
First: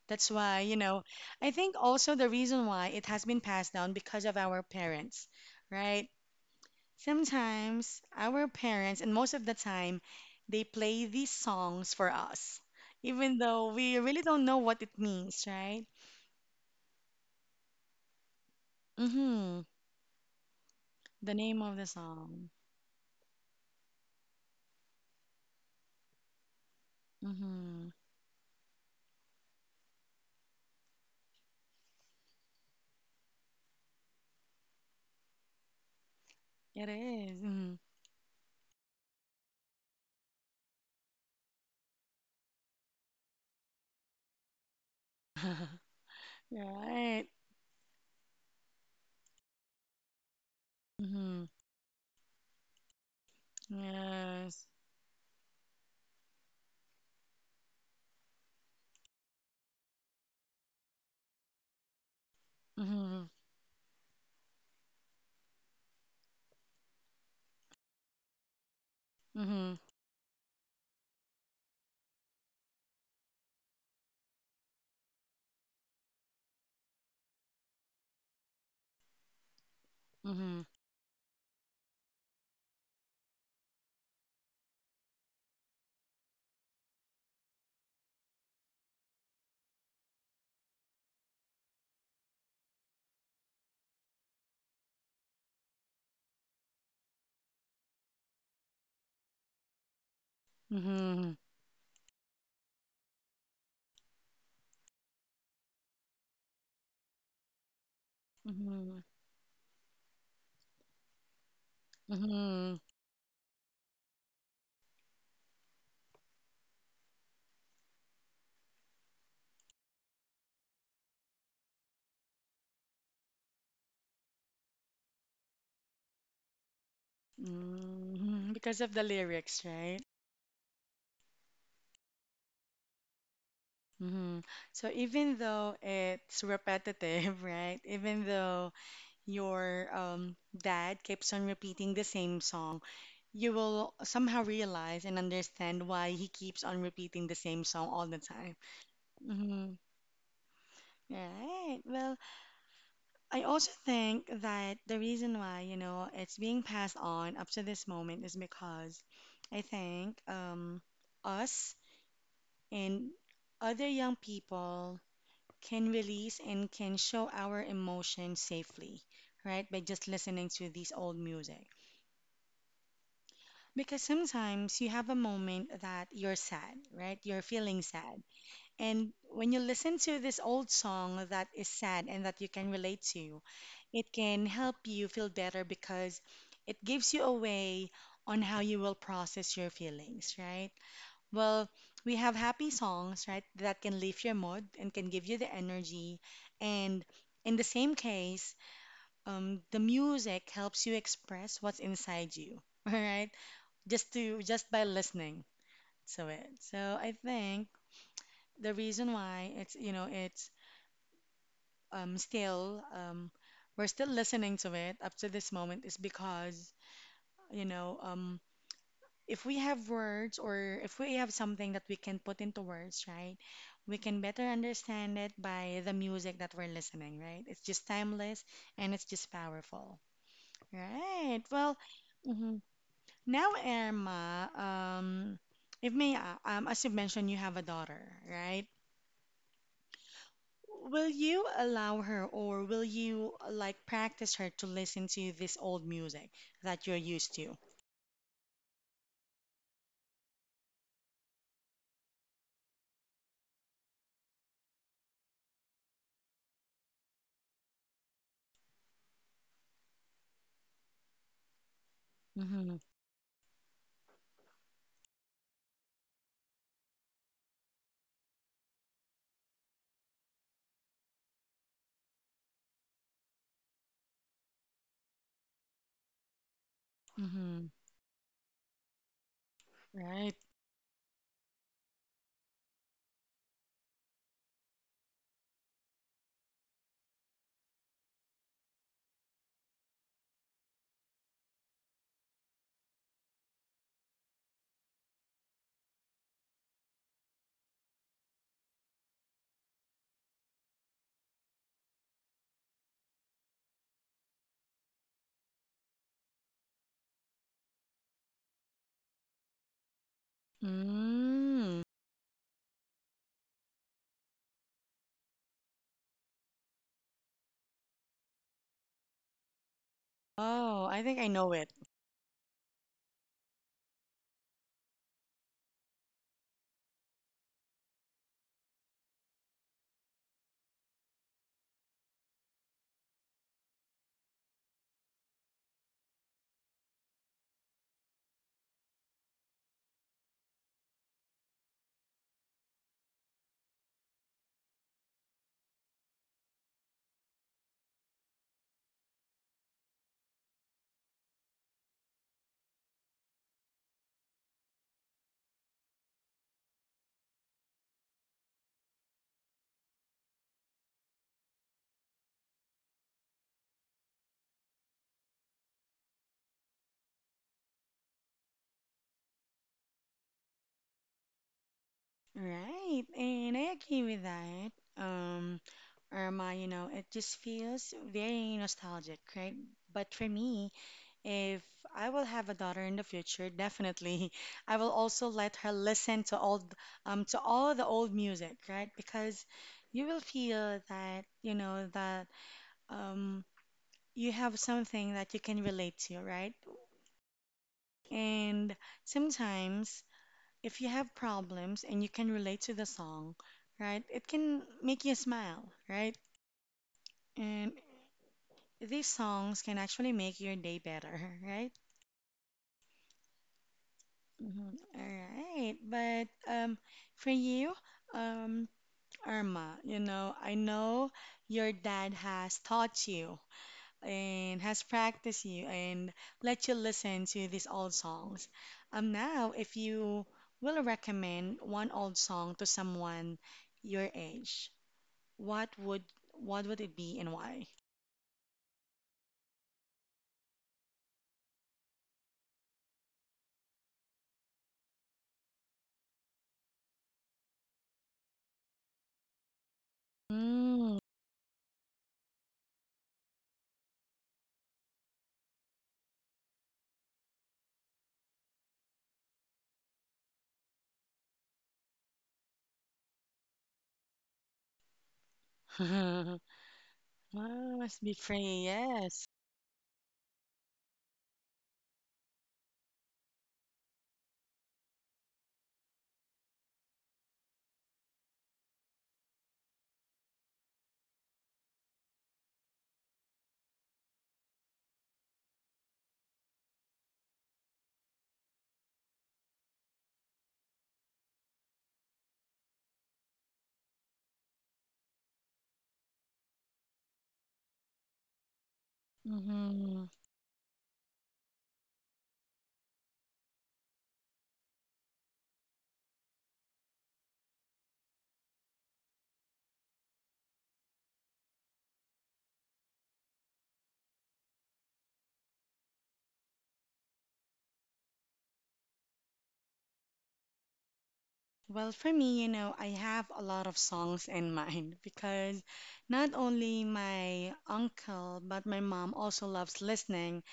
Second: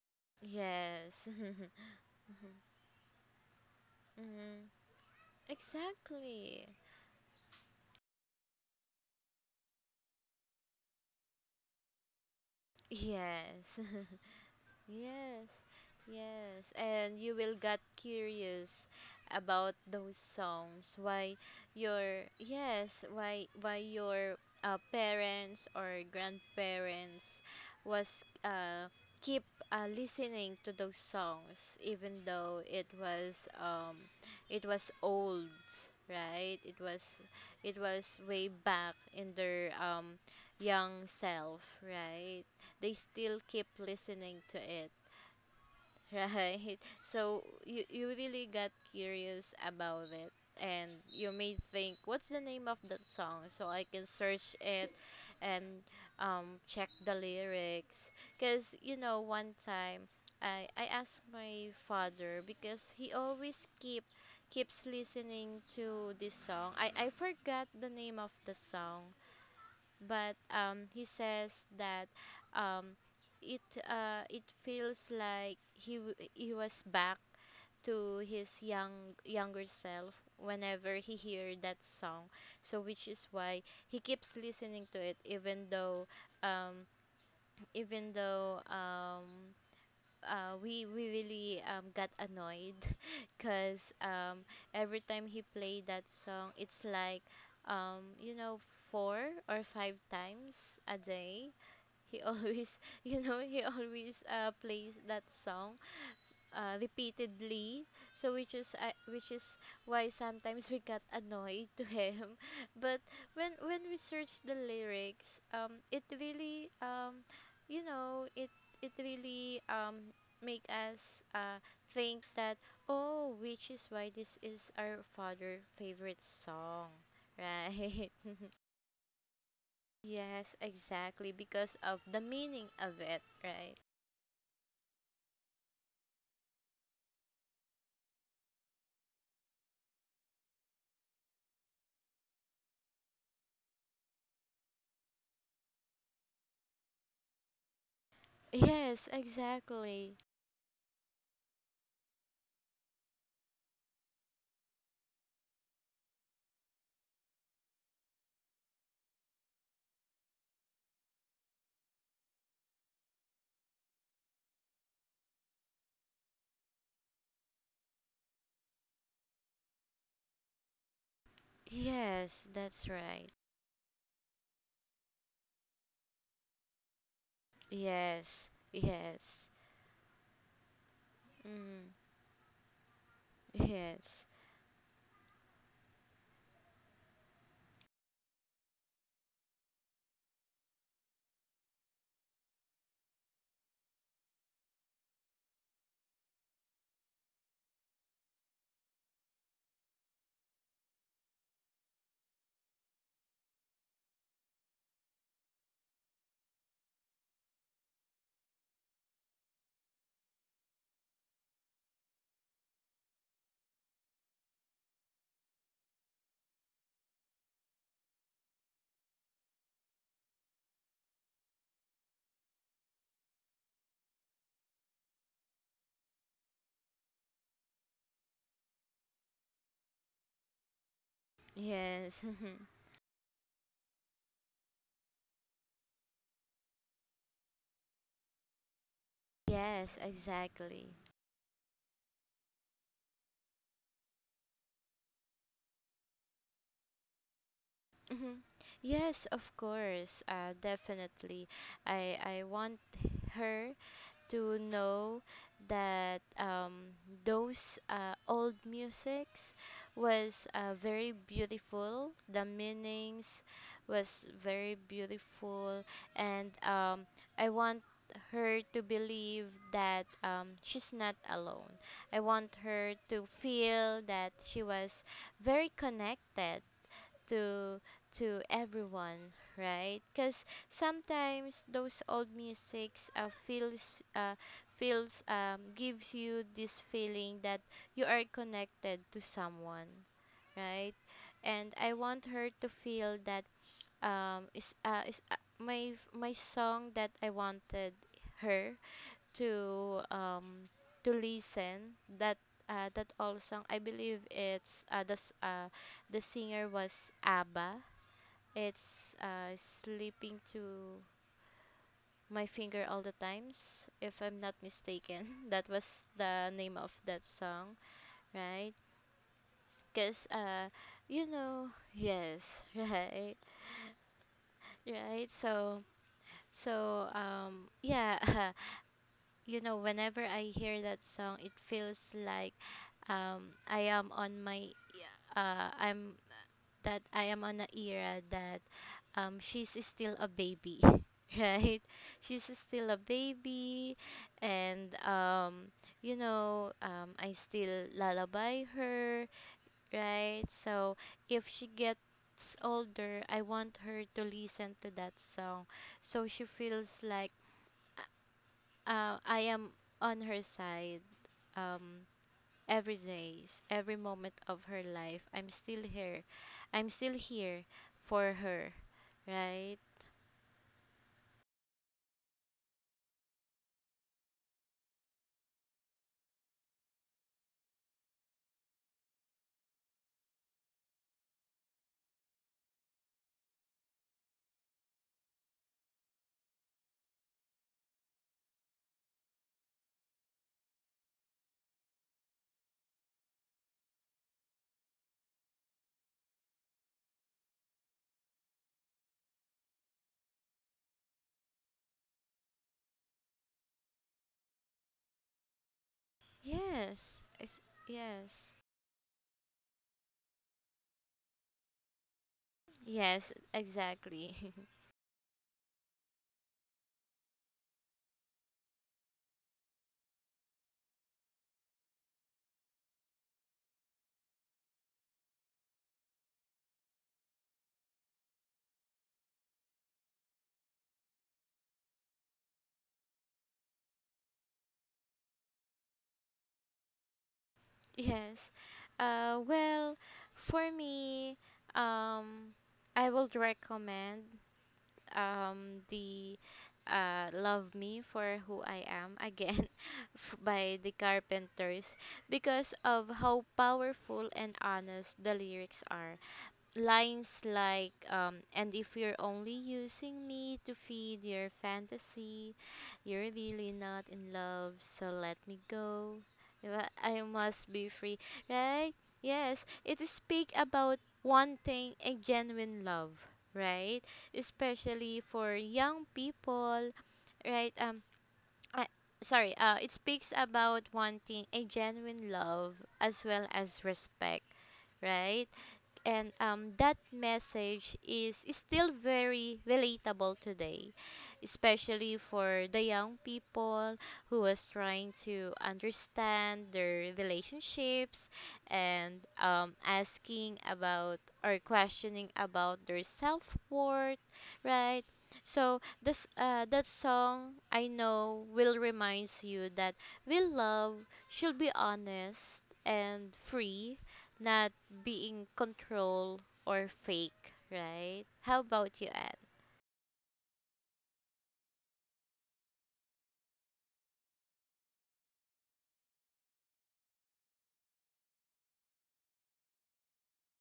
A: That's why, you know,
B: Yes.
A: I think also the reason why it has been passed down because of our
B: Mhm.
A: parents, right?
B: Exactly.
A: Sometimes our parents, and most of the time, they play these songs for us, even though
B: Yes.
A: we really don't know what it means,
B: Yes,
A: right?
B: yes. And you will get curious
A: Mm-hmm.
B: about those songs.
A: The
B: Why
A: name of the
B: your
A: song.
B: Yes, why your parents or grandparents
A: Mm-hmm.
B: was keep listening to those songs, even though it was old, right? It
A: It
B: was
A: is. Mm-hmm.
B: it was way back in their young self, right? They still keep listening to it, right?
A: Right.
B: So you really got curious about it, and you
A: Mm-hmm.
B: may think, what's the name of that song so I can search
A: Yes.
B: it and check the lyrics. Cuz, one time I asked my father because he
A: Mm-hmm.
B: always keeps listening to this song. I forgot the name of the song,
A: Mm-hmm.
B: but he says that um, it it feels like he was back to his younger self
A: Mm-hmm.
B: whenever he hear that song. So which is why he keeps listening to it, even though um even though um we really got annoyed, because every time he played that song, it's like, um, you know four or five times a
A: Mm-hmm.
B: day. He always, he always plays that song, repeatedly, so
A: Mm-hmm.
B: which is why sometimes we got annoyed to him.
A: Mm-hmm.
B: But when we search the lyrics, it really you know it it really make us think that, oh, which is why this is our father favorite song, right?
A: Mm-hmm. Because of the lyrics, right?
B: Yes, exactly, because of the meaning of it, right?
A: Mm-hmm. So even though it's repetitive, right? Even though your dad keeps on repeating the same song, you will somehow realize and understand why he keeps on repeating the same song all the time.
B: Yes,
A: Mm-hmm.
B: exactly.
A: Right. Well, I also think that the reason why, you know, it's being passed on up to this moment is because I think us and other young people can release and can show our emotion safely, right? By just listening to these old music.
B: Yes, that's right.
A: Because sometimes you have a moment that you're sad, right? You're feeling sad.
B: Yes,
A: And
B: yes,
A: when you listen to this old song that is
B: mm,
A: sad and that you can relate to, it
B: yes,
A: can help you feel better because it gives you a way on how you will process your feelings, right? Well, we have happy songs, right, that can lift your mood and can give you the energy. And in the same case, the music helps you express what's inside you, all right? Just by listening to it. So I think the reason why it's you know it's still we're still listening to it up to this moment is because you know if we have words or if we have something that we can put into words, right? We can better understand it by the music that we're listening, right? It's just timeless and it's just powerful, right? Well,
B: yes,
A: mhm. Now, Irma, if may, as you mentioned, you have a daughter, right?
B: yes, exactly.
A: Will you allow her or will you like practice her to listen to this old music that you're used to?
B: Mhm. Yes, of course, definitely. I want her to know that those old musics was very beautiful. The
A: Mm-hmm.
B: meanings was very beautiful. And I want her to believe that she's not alone. I want her to feel that she was very connected
A: Mm-hmm.
B: to everyone, right?
A: Right.
B: Because sometimes those old musics feels feels gives you this feeling that you are connected to someone, right? And I want her to feel that, is my song that I wanted her to um to listen, that that all song, I believe it's the singer was ABBA. It's slipping to
A: Mm.
B: my finger all the times, if I'm not mistaken. That was the name of that song, right? Because,
A: Oh, I think I know it.
B: yes, right, right. So, yeah, whenever I hear that song, it feels like, um, I am on my, I'm that I am on an era that, she's still a baby, right? She's still a baby, and I still lullaby her, right? So if she gets older, I want her to listen to that song, so she feels like, I am on her side. Um, every days, every moment of her life. I'm still here. I'm still here for her, right?
A: Right. And I agree with that. Um, Irma, you know, it just feels very nostalgic, right? But for me, if I will have a daughter in the future, definitely I will also let her listen to all the old music, right? Because you will feel that, you know, that um you have something that you can relate to, right? And sometimes if you have problems and you can relate to the song, right? It can make you smile, right?
B: Yes. It's,
A: And
B: yes.
A: these songs can actually make your day better, right?
B: Yes, exactly.
A: Mhm. All right. But for you, um, Irma, you know, I know your dad has taught you and has practiced you and let you listen to these old songs. Now, if you will recommend one old song to someone your age, what would what would it be and why?
B: Yes. Well, for me, um I would recommend the Love Me for Who I Am again by the
A: Mm.
B: Carpenters, because of how powerful and honest the lyrics are. Lines like, and if you're only using me to feed your fantasy, you're really not in love, so let me go. Diba? I must
A: Wow,
B: be
A: must
B: free,
A: be pretty,
B: right?
A: yes.
B: Yes, it speak about wanting a genuine love, right? Especially for young people, right? I, sorry, it speaks about wanting a genuine love as well as respect, right? And that message is still very relatable today, especially for the young people who was trying to understand their relationships, and asking about or questioning about their self-worth, right? So this that song, I know, will reminds you that real love should be honest and free, not being control or fake, right? How about you, Anne?
A: Well, for me, you know, I have a lot of songs in mind because not only my uncle, but my mom also loves listening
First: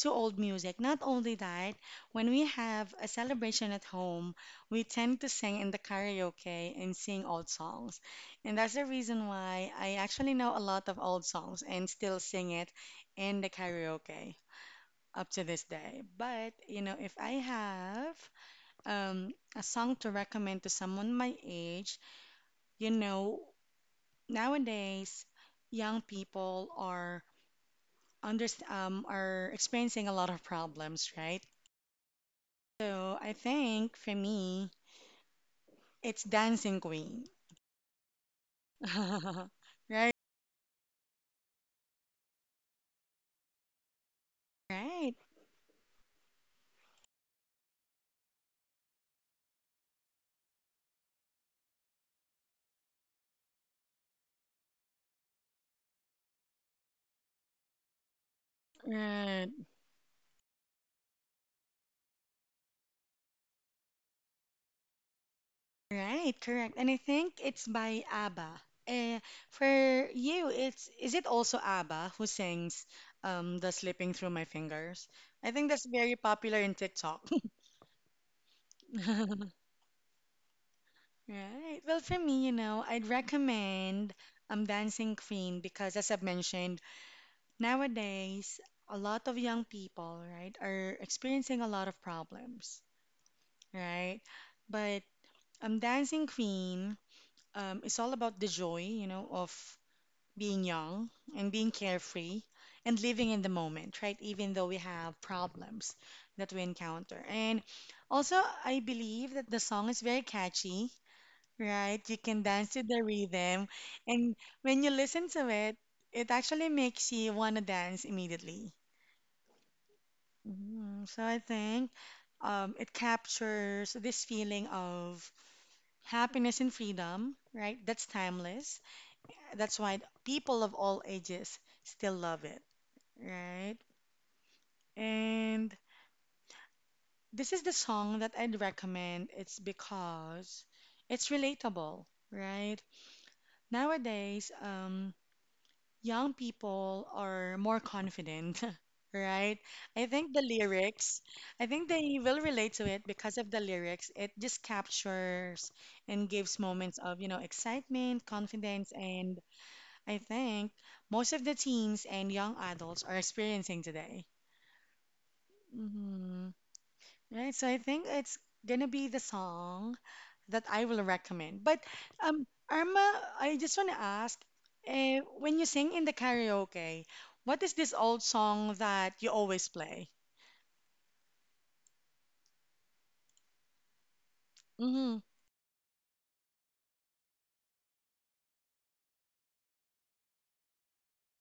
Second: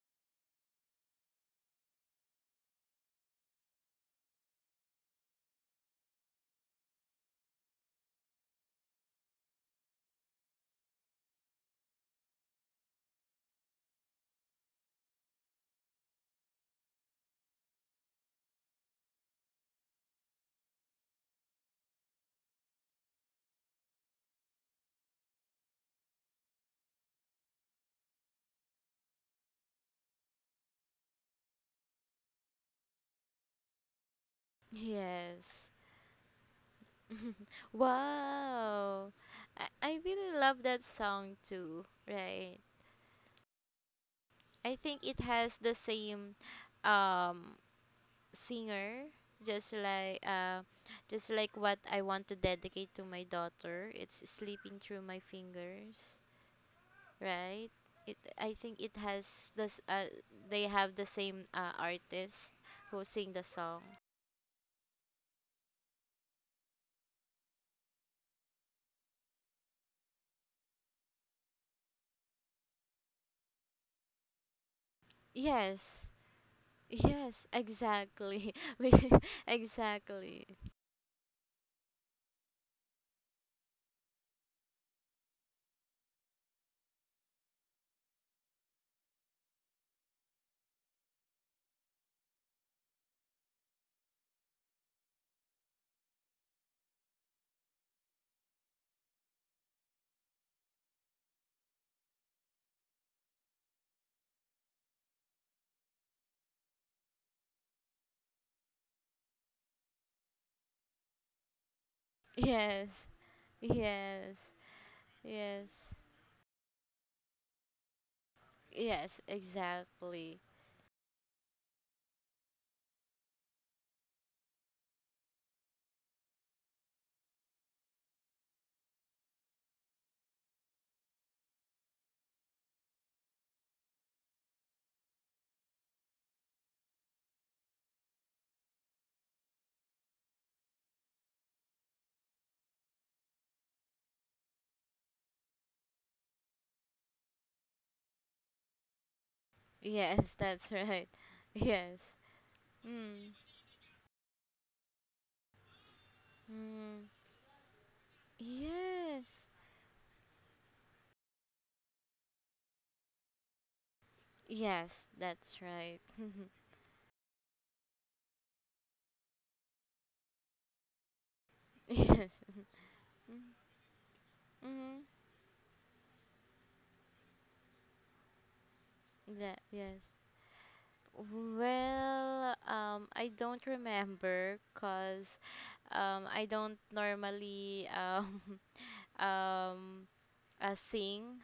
A: to old music. Not only that, when we have a celebration at home, we tend to sing in the karaoke and sing old songs. And that's the reason why I actually know a lot of old songs and still sing it in the karaoke up to this day. But, you know, if I have a song to recommend to someone my age, you know, nowadays young people are under are experiencing a lot of problems, right? So I think for me,
B: Yes.
A: it's Dancing Queen.
B: Wow. I
A: Right,
B: really love that song too, right? I think
A: right,
B: it has the same um singer, just like uh just like what I want to dedicate to my daughter. It's slipping through my fingers, right? It I think it has
A: right,
B: this they have the same artist who sing the song.
A: right, correct. And I think it's by ABBA. Uh, for you, it's is it also ABBA who sings "The Slipping Through My Fingers"? I think
B: Yes.
A: that's very popular in TikTok.
B: Yes, exactly. We Exactly.
A: Right. Well, for me, you know, I'd recommend Dancing Queen because, as I've mentioned, nowadays a lot of young people, right, are experiencing a lot of problems, right? But Dancing Queen is all about the joy, you know, of being young and being carefree and living in the moment, right? Even though we have problems that we encounter. And also, I believe that the song is very catchy, right, you can dance
B: Yes.
A: to the rhythm,
B: Yes.
A: and when you listen to
B: Yes.
A: it, it actually makes you want to dance immediately.
B: Yes, exactly.
A: Mm, so I think it captures this feeling of happiness and freedom, right? That's timeless. That's why people of all ages still love it, right? And this is the song that I'd recommend. It's because it's relatable, right? Nowadays, young people are more confident, right? I
B: Yes,
A: think the
B: that's right.
A: lyrics, I think
B: Yes.
A: they will relate to it
B: Mm.
A: because of the lyrics. It just captures and gives moments
B: Mm.
A: of, you know, excitement, confidence,
B: Yes.
A: and I think most of the teens and young adults are experiencing today.
B: Yes, that's right.
A: Hmm. Right? So I think it's gonna be the song that I will recommend. But
B: Yes.
A: um, Irma, I
B: Mm-hmm.
A: just want to ask,
B: Mm-hmm.
A: when you sing in the karaoke, what is this old song that you
B: That,
A: always
B: yes.
A: play?
B: Well, I don't remember
A: Mm-hmm,
B: because I don't normally um, sing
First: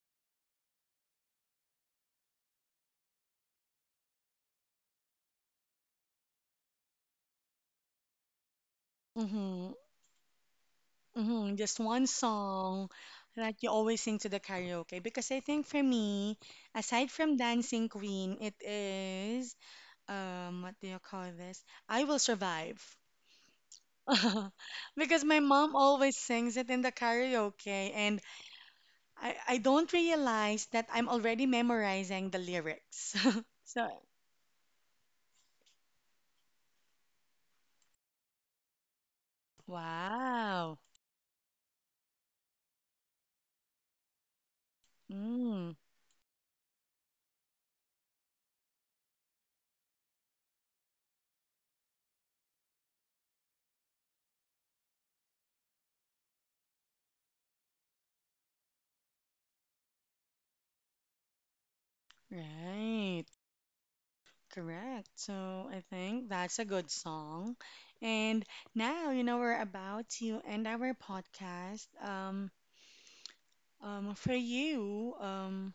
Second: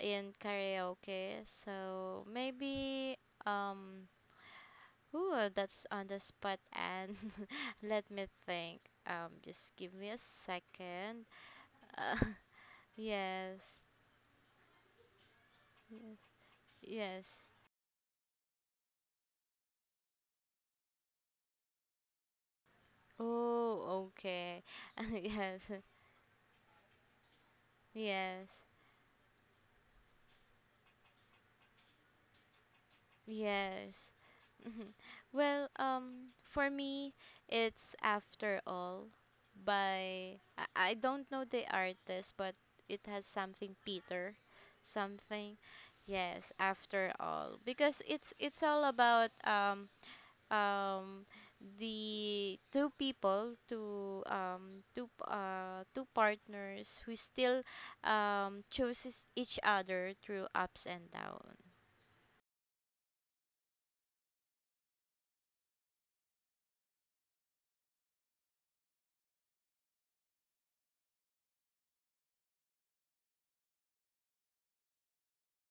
B: in karaoke. So maybe, um, ooh, that's on the spot. And let me think.
A: mm-hmm,
B: Just give me a second.
A: mm-hmm. Just one
B: Uh,
A: song that
B: yes,
A: you always sing to the karaoke. Because I think for
B: yes,
A: me, aside
B: yes.
A: from Dancing Queen, it is what do you call this? I Will Survive.
B: Oh, okay.
A: Because my
B: yes,
A: mom always sings it in the karaoke, and
B: yes.
A: I don't realize that I'm already memorizing the lyrics. So,
B: Yes. Mhm. Well, for me, it's After All by, I,
A: wow.
B: I don't know the artist, but it has something Peter, something.
A: Mm,
B: Yes, After All, because it's all about um the two people, two partners who still chooses each other through ups and downs.
A: right. Correct. So, I think that's a good song. And now, you know, we're about to end our podcast. For you,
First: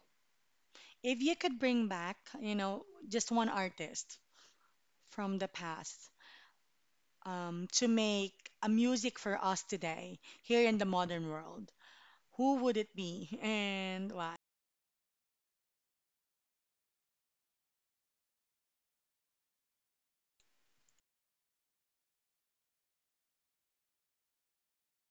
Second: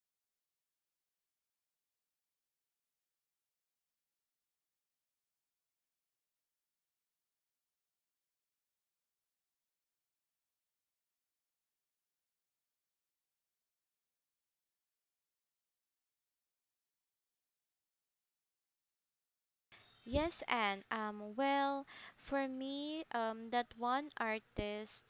A: if you could bring back, you know, just one artist from the past, to make a music for us today here in the modern world, who would it be and why?
B: Yes. And well, for me, that one artist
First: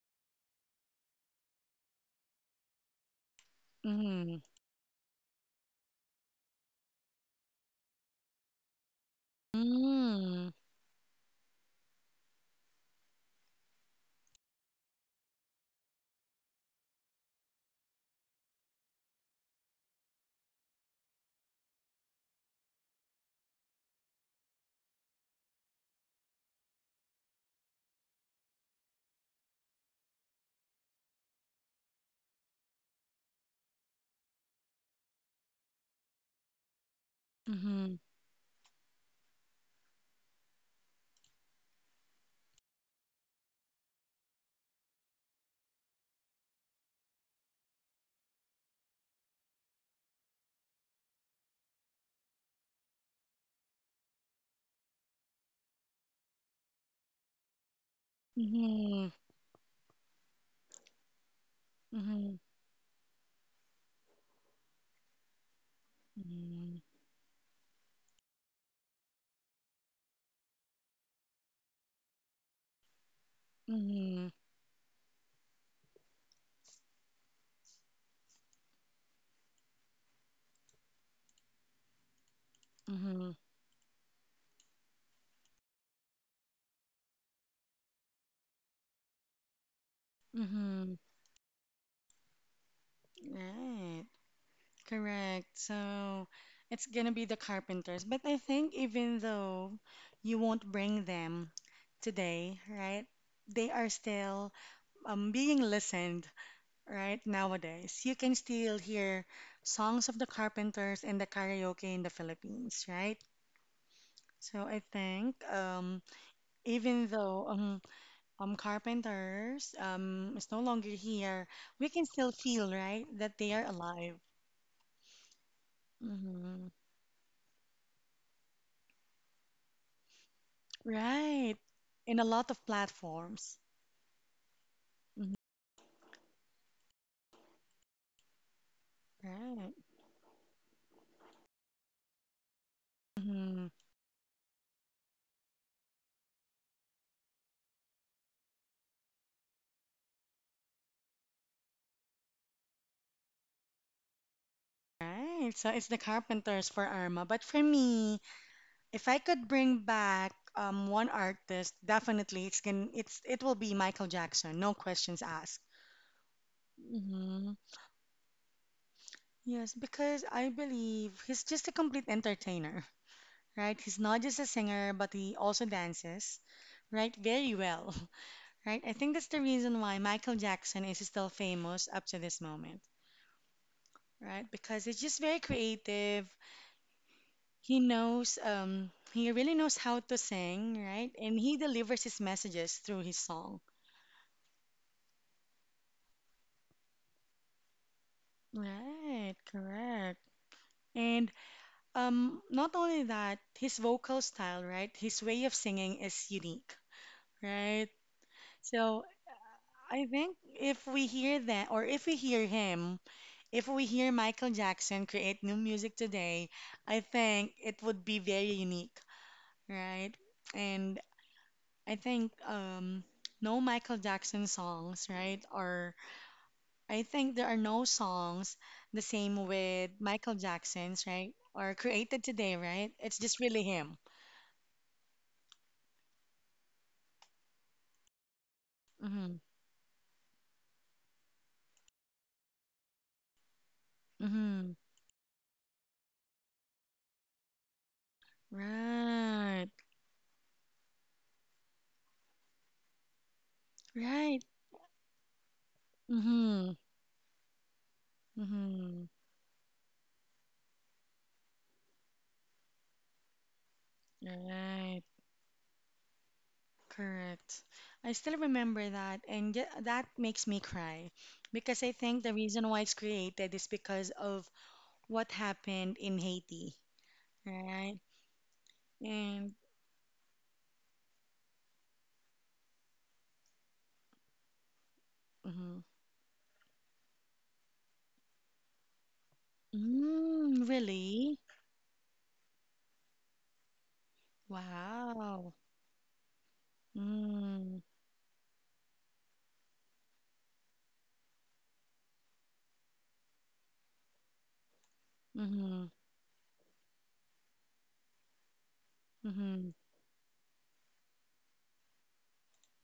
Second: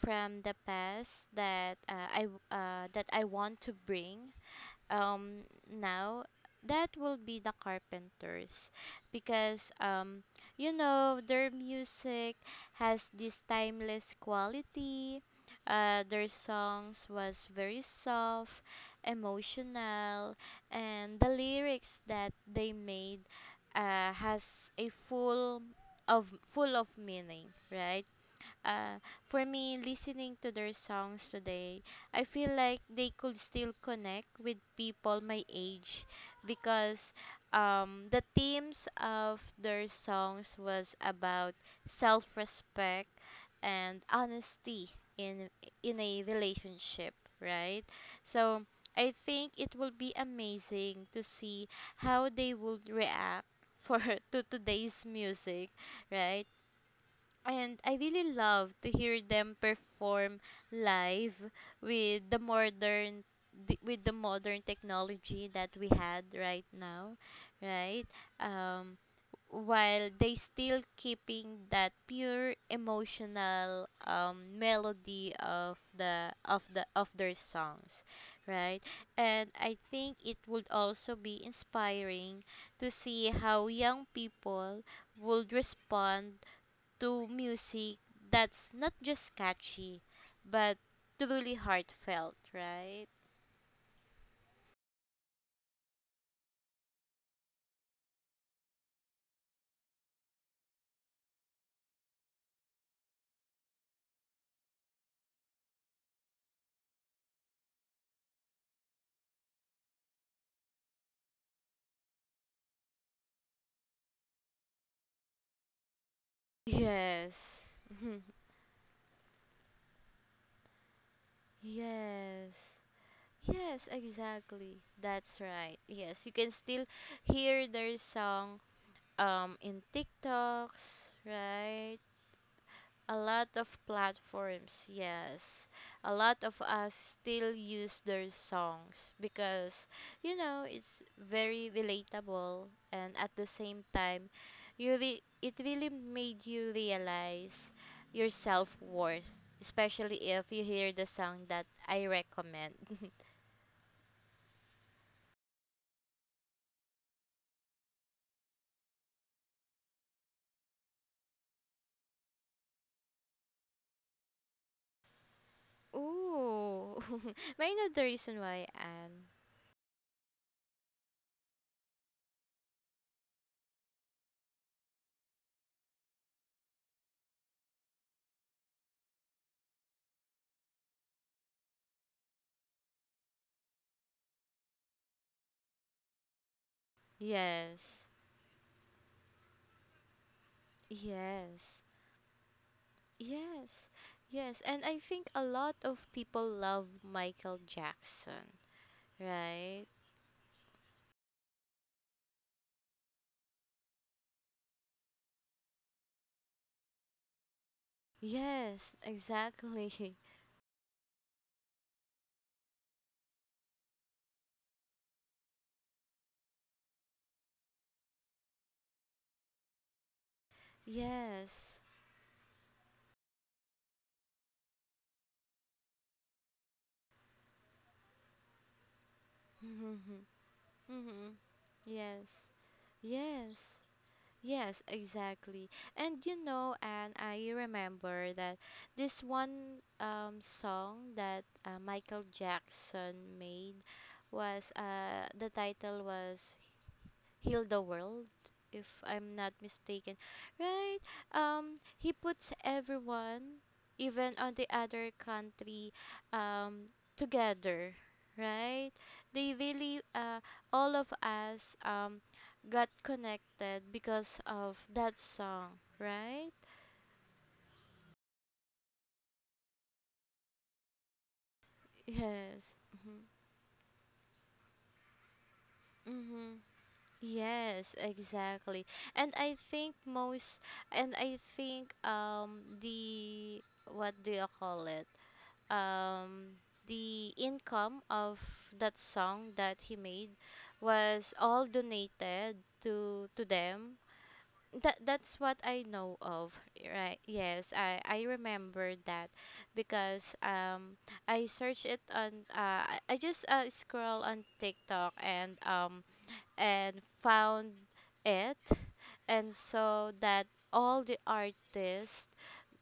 B: from the past that I want to bring
A: Mhm.
B: um now, that will be the Carpenters, because
A: Mm.
B: their music has this timeless quality. Their songs was very soft, emotional, and the lyrics that they made has a full of meaning, right? uh, for me, listening to their songs today, I feel like they could still connect with people my age, because
A: Mhm.
B: the themes of their songs was about self-respect and honesty in a relationship, right? So I think it will be amazing to see how they would react, for to today's music, right? And I really love to
A: Mhm.
B: hear them perform live with the
A: Mhm.
B: modern with the modern technology that we had right
A: Mhm.
B: now, right? Um, while they still keeping that pure emotional,
A: Mhm.
B: melody of the of their songs, right? And I think it would also be inspiring to see
A: Mhm.
B: how young people would respond to music that's not just catchy, but
A: Mhm.
B: truly heartfelt, right?
A: Right, correct. So it's gonna be the Carpenters. But I think even though you won't bring them today, right? They are still being listened, right? Nowadays, you can still hear songs of the Carpenters and the karaoke in the Philippines, right? So I think even though
B: Yes.
A: Carpenters is no longer here, we can still feel,
B: Yes.
A: right, that they are
B: Yes,
A: alive.
B: exactly. That's right. Yes, you can
A: Hmm.
B: still hear their song in TikToks,
A: Right.
B: right?
A: In a lot of
B: A lot
A: platforms.
B: of platforms,
A: Mhm.
B: yes. A lot of us still use their songs
A: Right.
B: because, it's very relatable. And at the
A: Hmm.
B: same time, it really made you realize your self-worth, especially if you hear the song that I recommend.
A: Right. So it's the Carpenters for Arma. But for me, if I could bring back one artist, definitely it's can it's it will be Michael Jackson, no questions asked.
B: Ooh,
A: Hmm.
B: may I know the reason why, Anne?
A: Yes, because I believe he's just a complete entertainer, right? He's not just a singer, but he also dances, right? Very well, right? I think that's the reason why Michael Jackson is still famous up to this moment, right? Because he's just very creative. He
B: Yes,
A: knows, he really knows how to sing, right? And he
B: yes.
A: delivers his messages through his song.
B: Yes, yes. And I think a lot of people love Michael Jackson,
A: Right,
B: right?
A: correct. And not only that, his vocal style, right? His way of singing is unique, right?
B: Yes,
A: So
B: exactly.
A: I think if we hear that, or if we hear him, if we hear Michael Jackson create new music today, I think it would be very unique, right? And
B: Yes.
A: I think no Michael Jackson songs, right? Or I think there are no songs the same with
B: Mm-hmm.
A: Michael Jackson's, right? Or created
B: Yes.
A: today, right? It's just really
B: Yes.
A: him.
B: Yes, exactly. And, I remember that this
A: Mm-hmm.
B: one song that Michael Jackson made was
A: Mm-hmm.
B: the title was Heal the World, if I'm not
A: Right.
B: mistaken, right? He puts everyone, even
A: Right.
B: on the other country,
A: Mm-hmm.
B: um, together, right?
A: Mm-hmm.
B: They really, all of us, got connected because of
A: Right.
B: that song, right?
A: Correct. I still remember that, and that makes me cry because I think the reason
B: Yes.
A: why it's
B: Mhm.
A: created is because of what happened in
B: Mhm.
A: Haiti,
B: Yes,
A: right?
B: exactly. And
A: And
B: I think most and I think, the, what do you call it?
A: mhm.
B: um, the income of that song that he made
A: Mm,
B: was
A: really?
B: all donated to them. That's
A: Wow.
B: what I know of, right? Yes,
A: Mm,
B: I remember that because I searched it on I just scroll on TikTok,
A: mm-hmm,
B: and found it, and
A: mm-hmm.
B: so that all the artists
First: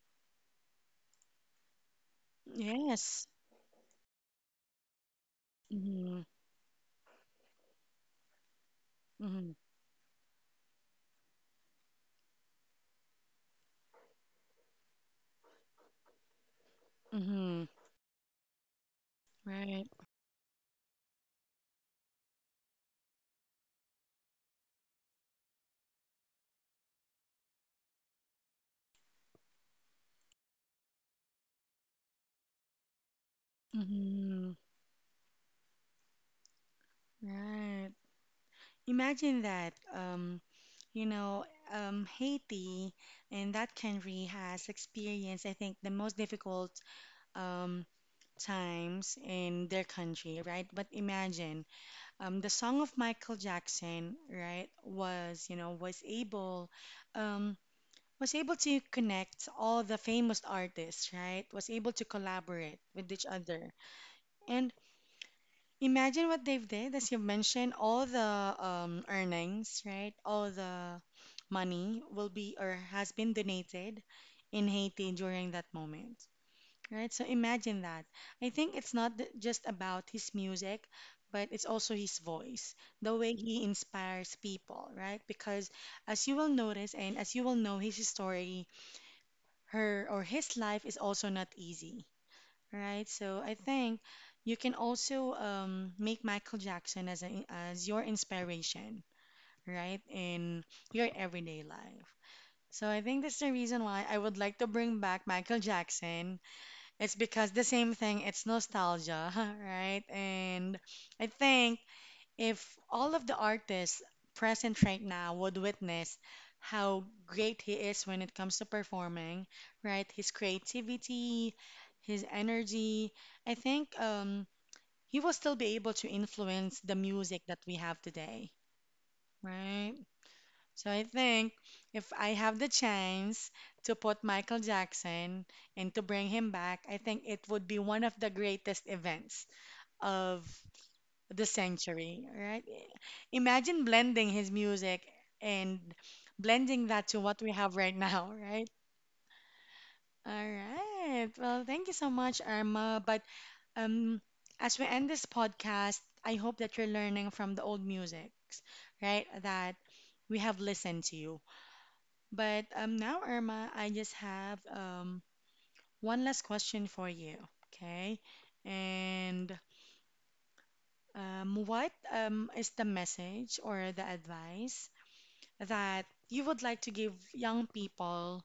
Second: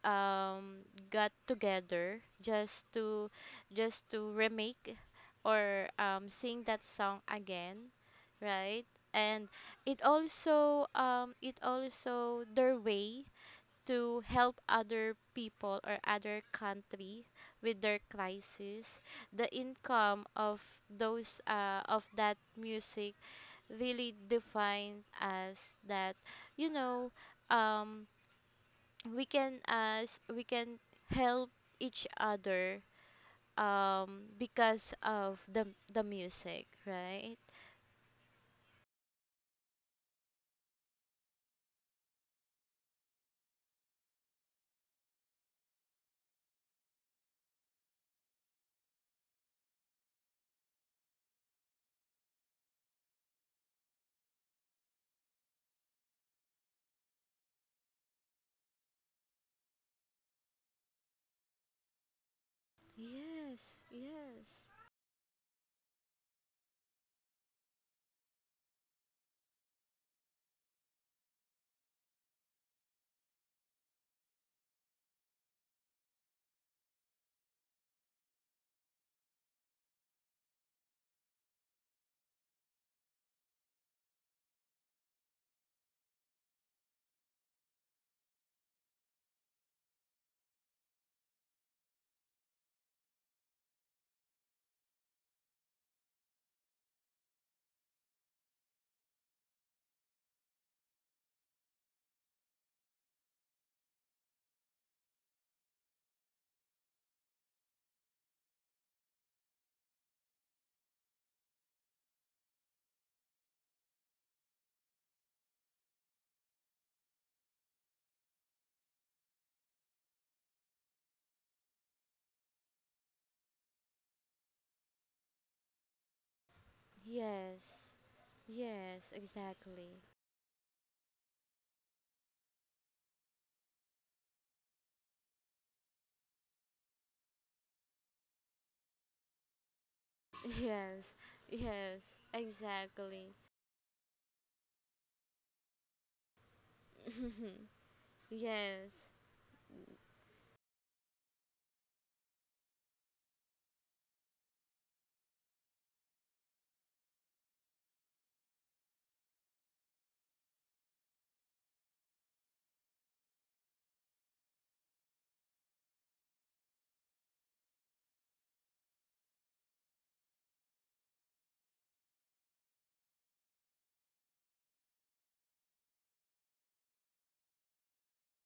B: um got together just
A: Yes.
B: to remake or
A: Mm-hmm,
B: sing that song again, right? And
A: mm-hmm,
B: it also their way to help other people or other country
A: mm-hmm.
B: with their crisis. The
A: Right.
B: income of those of that music really defined as that, you know um we can as we can help each other
A: Mm-hmm.
B: because of the music, right?
A: Right. Imagine that. You know, Haiti and that country has experienced, I think, the most difficult um, times in their country, right? But imagine, the song of Michael Jackson, right, was, you know, um, was able to connect all the famous artists, right? Was able to collaborate with each other.
B: Yes, yes,
A: And imagine what they've did, as you mentioned, all the earnings, right? All the money will be or has been donated in Haiti during that moment, right? So imagine that. I think it's not th- just about his music, but it's also his voice, the way he inspires people, right? Because as you will notice and as you will know his story, her or his life is also not easy, right? So I think you can also make Michael Jackson as as your inspiration, right, in your everyday life. So I think that's the reason why I would like to bring back Michael Jackson. It's because the same thing, it's nostalgia, right? And I think if all of the artists present right now would witness how great he is when it comes to performing, right? His creativity, his energy, I think he will still be able to influence the music that
B: yes,
A: we have today,
B: yes,
A: right?
B: exactly.
A: So I think if I have the chance to put Michael Jackson and to bring him back, I think it would be one of the greatest events of
B: Yes,
A: the
B: yes,
A: century, right?
B: exactly.
A: Imagine blending his music and blending that to what we have right now, right?
B: Yes,
A: All right. Well, thank you so much, Irma. But um, as we end this podcast, I hope that you're learning from the old musics, right? That we have listened to you. But now, Irma, I just have one last question for you, okay? And what is the message or the advice that you would like to give young people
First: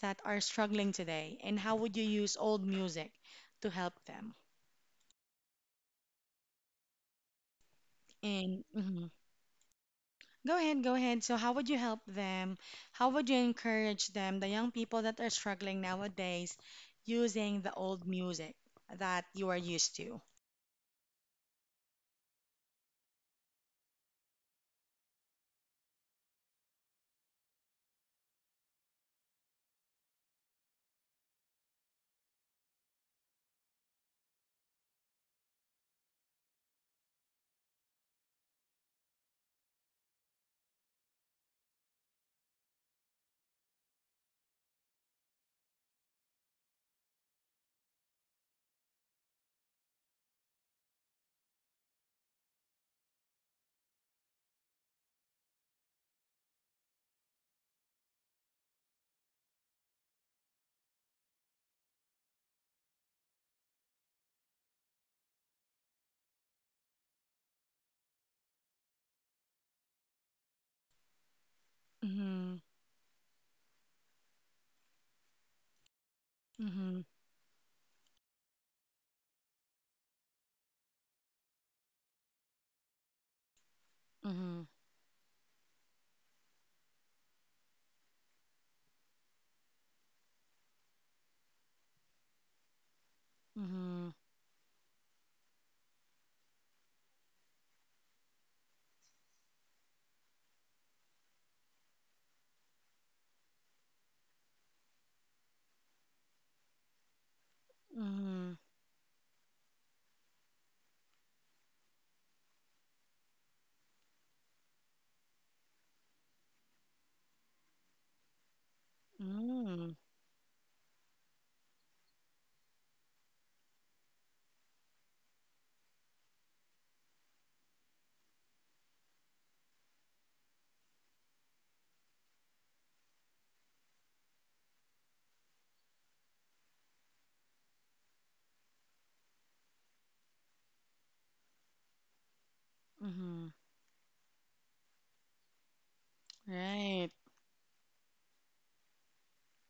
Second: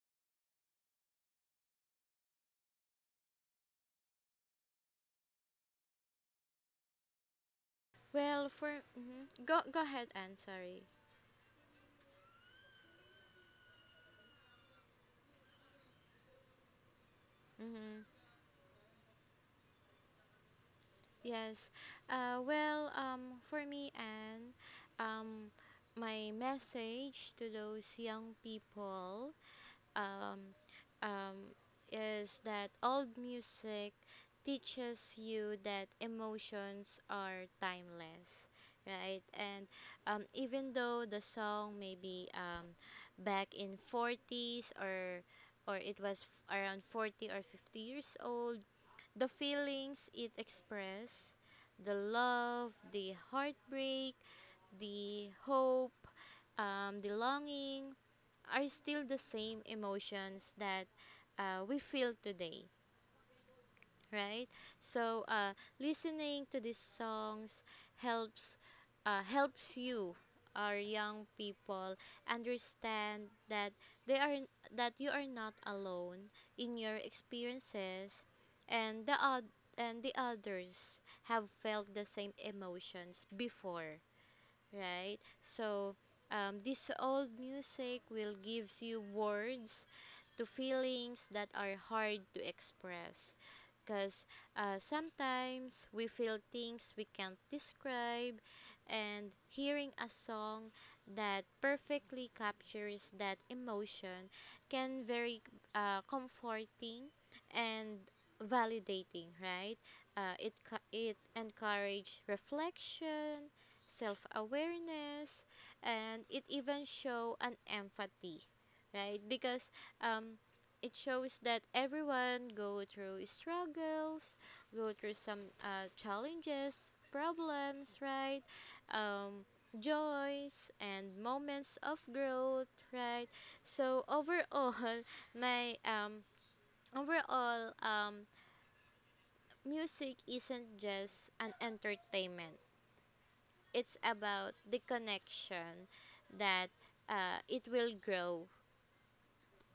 A: that are struggling today, and how would you use old music to help them?
B: well,
A: And
B: for
A: mhm.
B: mhm. Go ahead. And
A: Go ahead,
B: sorry.
A: go ahead. So, how would you help them? How would you encourage them, the young people that are struggling nowadays, using the
B: Mm-hmm.
A: old music that you are used to?
B: Yes. Well, for me, and um, my message to those young people, um, um, is that old music teaches you that emotions are timeless, right? And even though the song may be, back in 40s or it was around 40 or 50 years old, the feelings it expressed, the love, the heartbreak, the hope, the longing, are still the same emotions that we feel today, right? So listening to these songs helps helps you, our young people,
A: Mm-hmm,
B: understand that they are that you are not alone in your
A: mm-hmm,
B: experiences, and and the others have felt the same emotions before, right? So this old music will gives you words to feelings that are hard to express,
A: mm-hmm,
B: because sometimes we feel things we can't describe, and hearing a song that perfectly captures that emotion can very comforting
A: mm-hmm,
B: and
A: mm-hmm,
B: validating, right? It encourage reflection, self-awareness, and it even show an empathy, right? Because
A: mm-hmm,
B: um it shows that everyone go through struggles, go through some challenges, problems, right? um Joys and moments of growth, right? So overall, my overall music isn't just an entertainment,
A: mm-hmm.
B: it's about the connection that
A: Right.
B: it will grow,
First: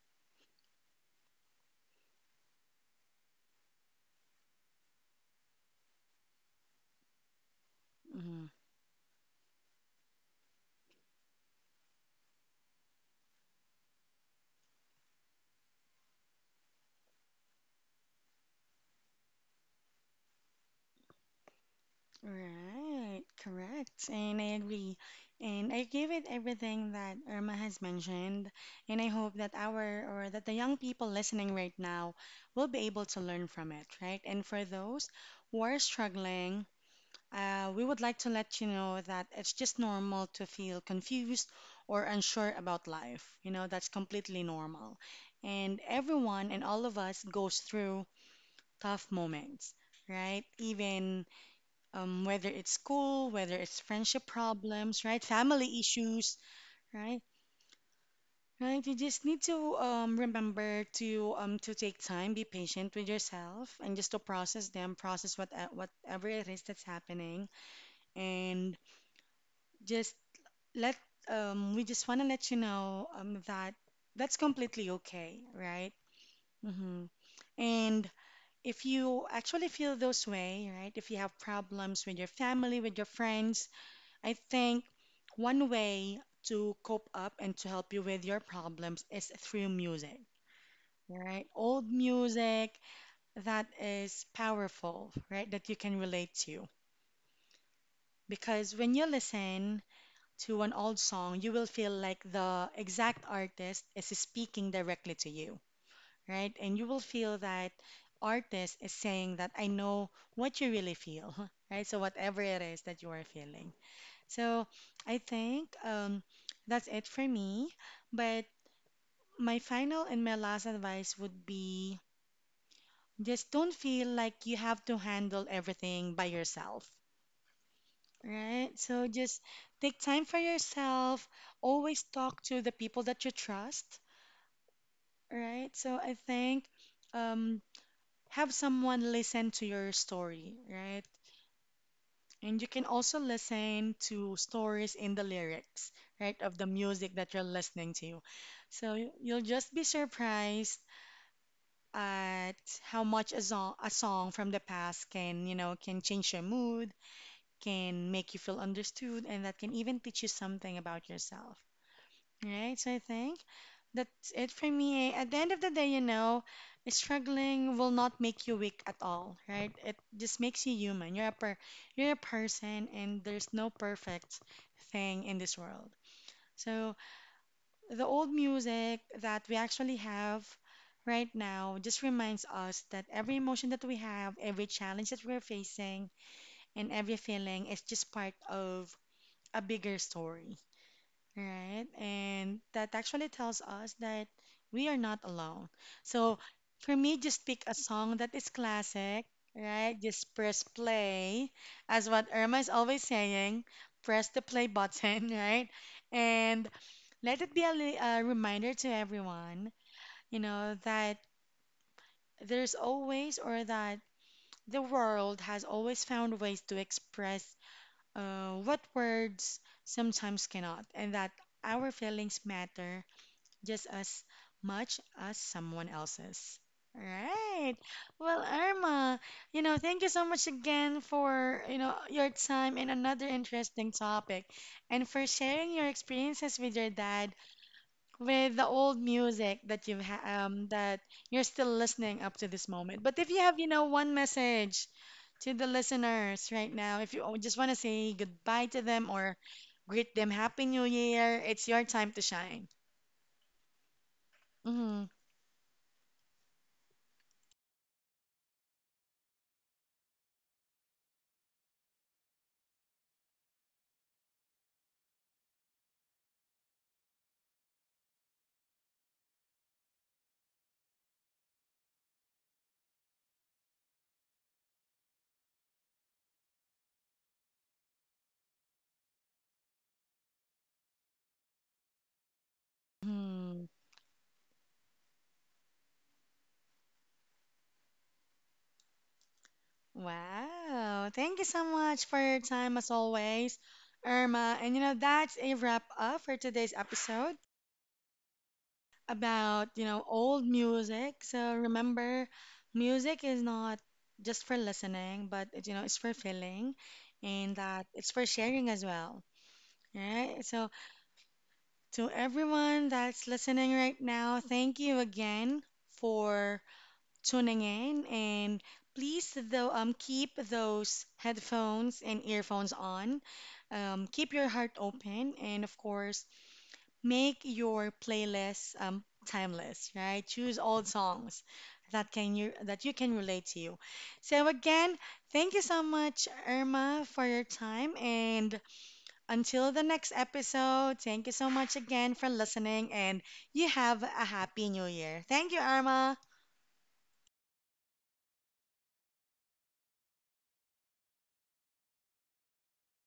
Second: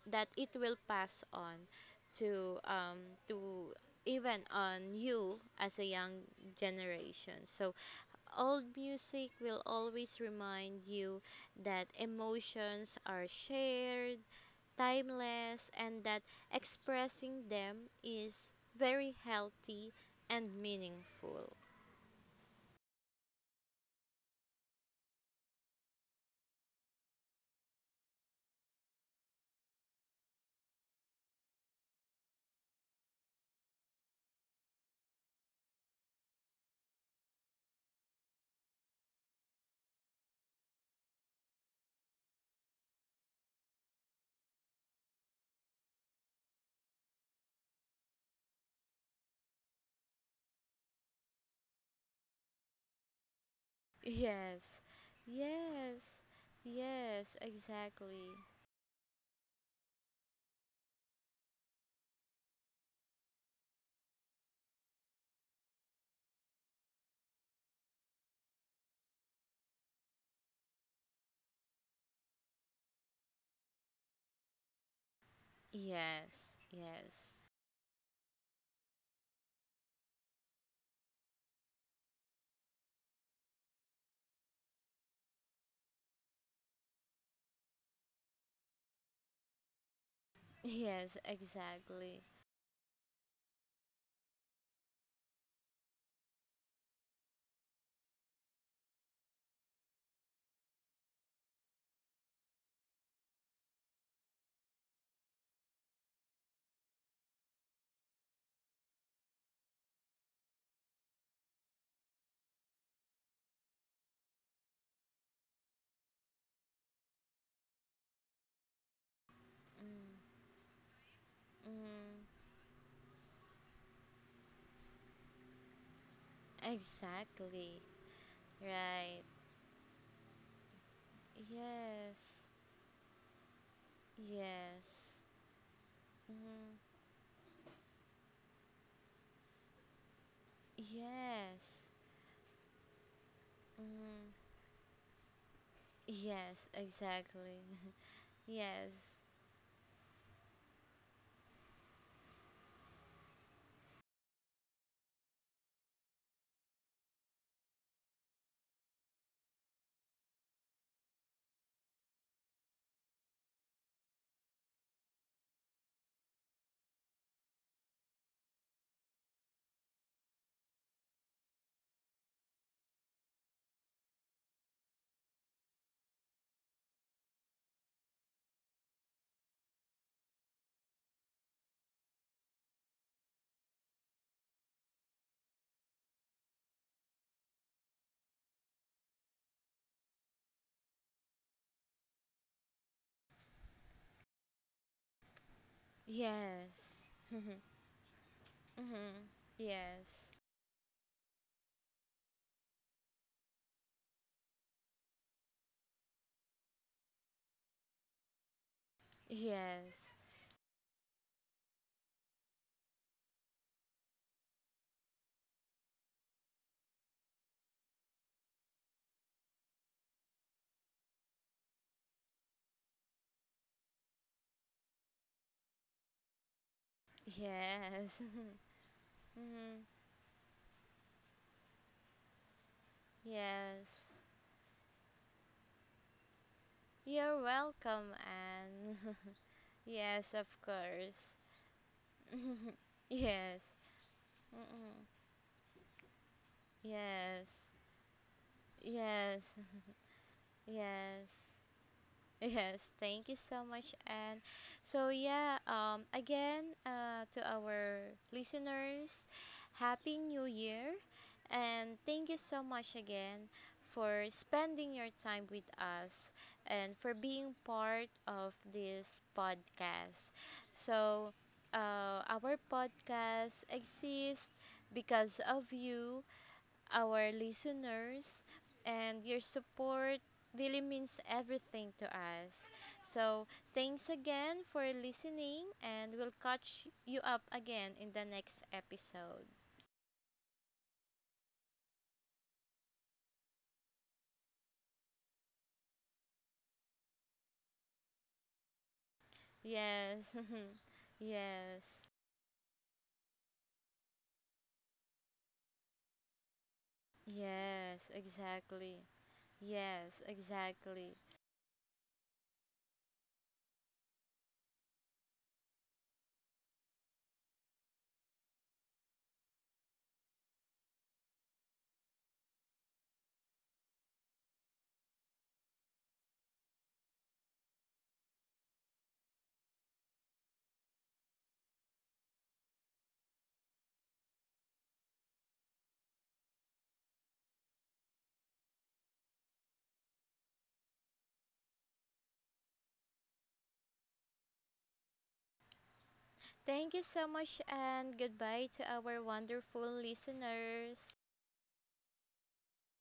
B: that it will pass on to, to even on you as a young generation. So
A: Mm-hmm.
B: old music will always remind you that emotions are shared, timeless, and that expressing them is very healthy and meaningful.
A: Right, correct. And I agree. And I give it everything that Irma has mentioned. And I hope that our, or that the young people listening right now will be able to learn from it, right? And for those who are struggling, we would like to let you know that it's just normal to feel confused or unsure about life. You know, that's completely normal. And everyone and all of us goes through tough moments, right? Even whether it's school, whether it's friendship
B: Yes,
A: problems, right? Family
B: yes,
A: issues, right?
B: yes, exactly.
A: Right? You just need to remember to take time, be patient with yourself, and just to process them, process whatever it is that's happening, and just let we just want to let you know that that's completely okay, right?
B: Yes,
A: Hmm.
B: yes,
A: And if you actually feel those way, right? If you have problems with your family, with your friends, I think one way to cope up and to help you with your problems is through music,
B: yes,
A: right? Old
B: exactly.
A: music that is powerful, right? That you can relate to. Because when you listen to an old song, you will feel like the exact artist is speaking directly to you, right? And you will feel that artist is saying that I know what you really feel, right? So whatever it is that you are feeling. So I think that's it for me. But my final
B: Mm,
A: and my last advice would be
B: mm,
A: just don't feel like you have to handle everything by yourself,
B: exactly.
A: right? So
B: Right.
A: just take time for yourself. Always
B: Yes,
A: talk to the people that you trust,
B: yes,
A: right? So I think
B: mm,
A: um, have someone listen to your story, right?
B: yes,
A: And you can also listen
B: mm,
A: to stories in the lyrics, right, of the
B: yes,
A: music that you're
B: exactly.
A: listening to.
B: yes,
A: So you'll just be surprised at how much a song from the past can, you know, can change your mood, can make you feel understood, and that can even teach you something about yourself, right? So I think that's it for me. At the end of the day, you know, struggling will not make you weak at all, right? It just makes you human. You're a person and there's no perfect thing in this world. So the old music that we actually have right now just reminds us that every emotion that we have, every challenge that we're facing, and every feeling is just part of a bigger story. Right. And that actually tells us that we are not alone. So for
B: yes,
A: me, just pick a song that is classic,
B: mm,
A: right?
B: yes,
A: Just press play. As what Irma is always saying, press the play button, right? And let it be a reminder to everyone,
B: yes,
A: you know, that there's always or that the world has always found ways to express what words sometimes cannot, and that our feelings matter just as much as someone else's. All right.
B: yes,
A: Well, Irma, you know,
B: mm,
A: thank you so much again for, you know, your time and another interesting
B: yes.
A: topic and for sharing your experiences with your dad
B: You're welcome,
A: with the
B: Anne.
A: old music that
B: Yes, of
A: that
B: course.
A: you're still listening up to this moment. But if you have,
B: Yes.
A: you know, one message
B: Mm-mm.
A: to the listeners right now, if you o- just
B: Yes.
A: want to say goodbye to them or
B: Yes.
A: greet them happy new
B: Yes.
A: year, it's your time to shine.
B: Yes, thank you so much. And
A: Mhm.
B: so, yeah, again, to our listeners, Happy New Year. And thank you so much again for spending your time with us and for being part of this podcast. So, our podcast exists because of you, our listeners, and your support really means everything to us. So,
A: Hmm.
B: thanks again for listening, and we'll catch you up again in the next episode.
A: Wow. Thank you so much for your time as always, Irma. And you know, that's a wrap up for today's episode about, you know,
B: Yes,
A: old music. So
B: yes,
A: remember, music is not just for listening, but it, you know, it's for feeling and that
B: yes,
A: it's for sharing as
B: exactly.
A: well. All
B: Yes,
A: right. So
B: exactly.
A: to everyone that's listening right now, thank you again for tuning in, and please though keep those headphones and earphones on. Keep your heart open, and of course, make your playlist timeless. Right, choose old songs that you can relate to you. So again, thank you so much, Irma, for your time, and until the next episode, thank you so much again for listening, and you have a happy new year. Thank you, Irma.
B: Thank you so much, and goodbye to our wonderful listeners.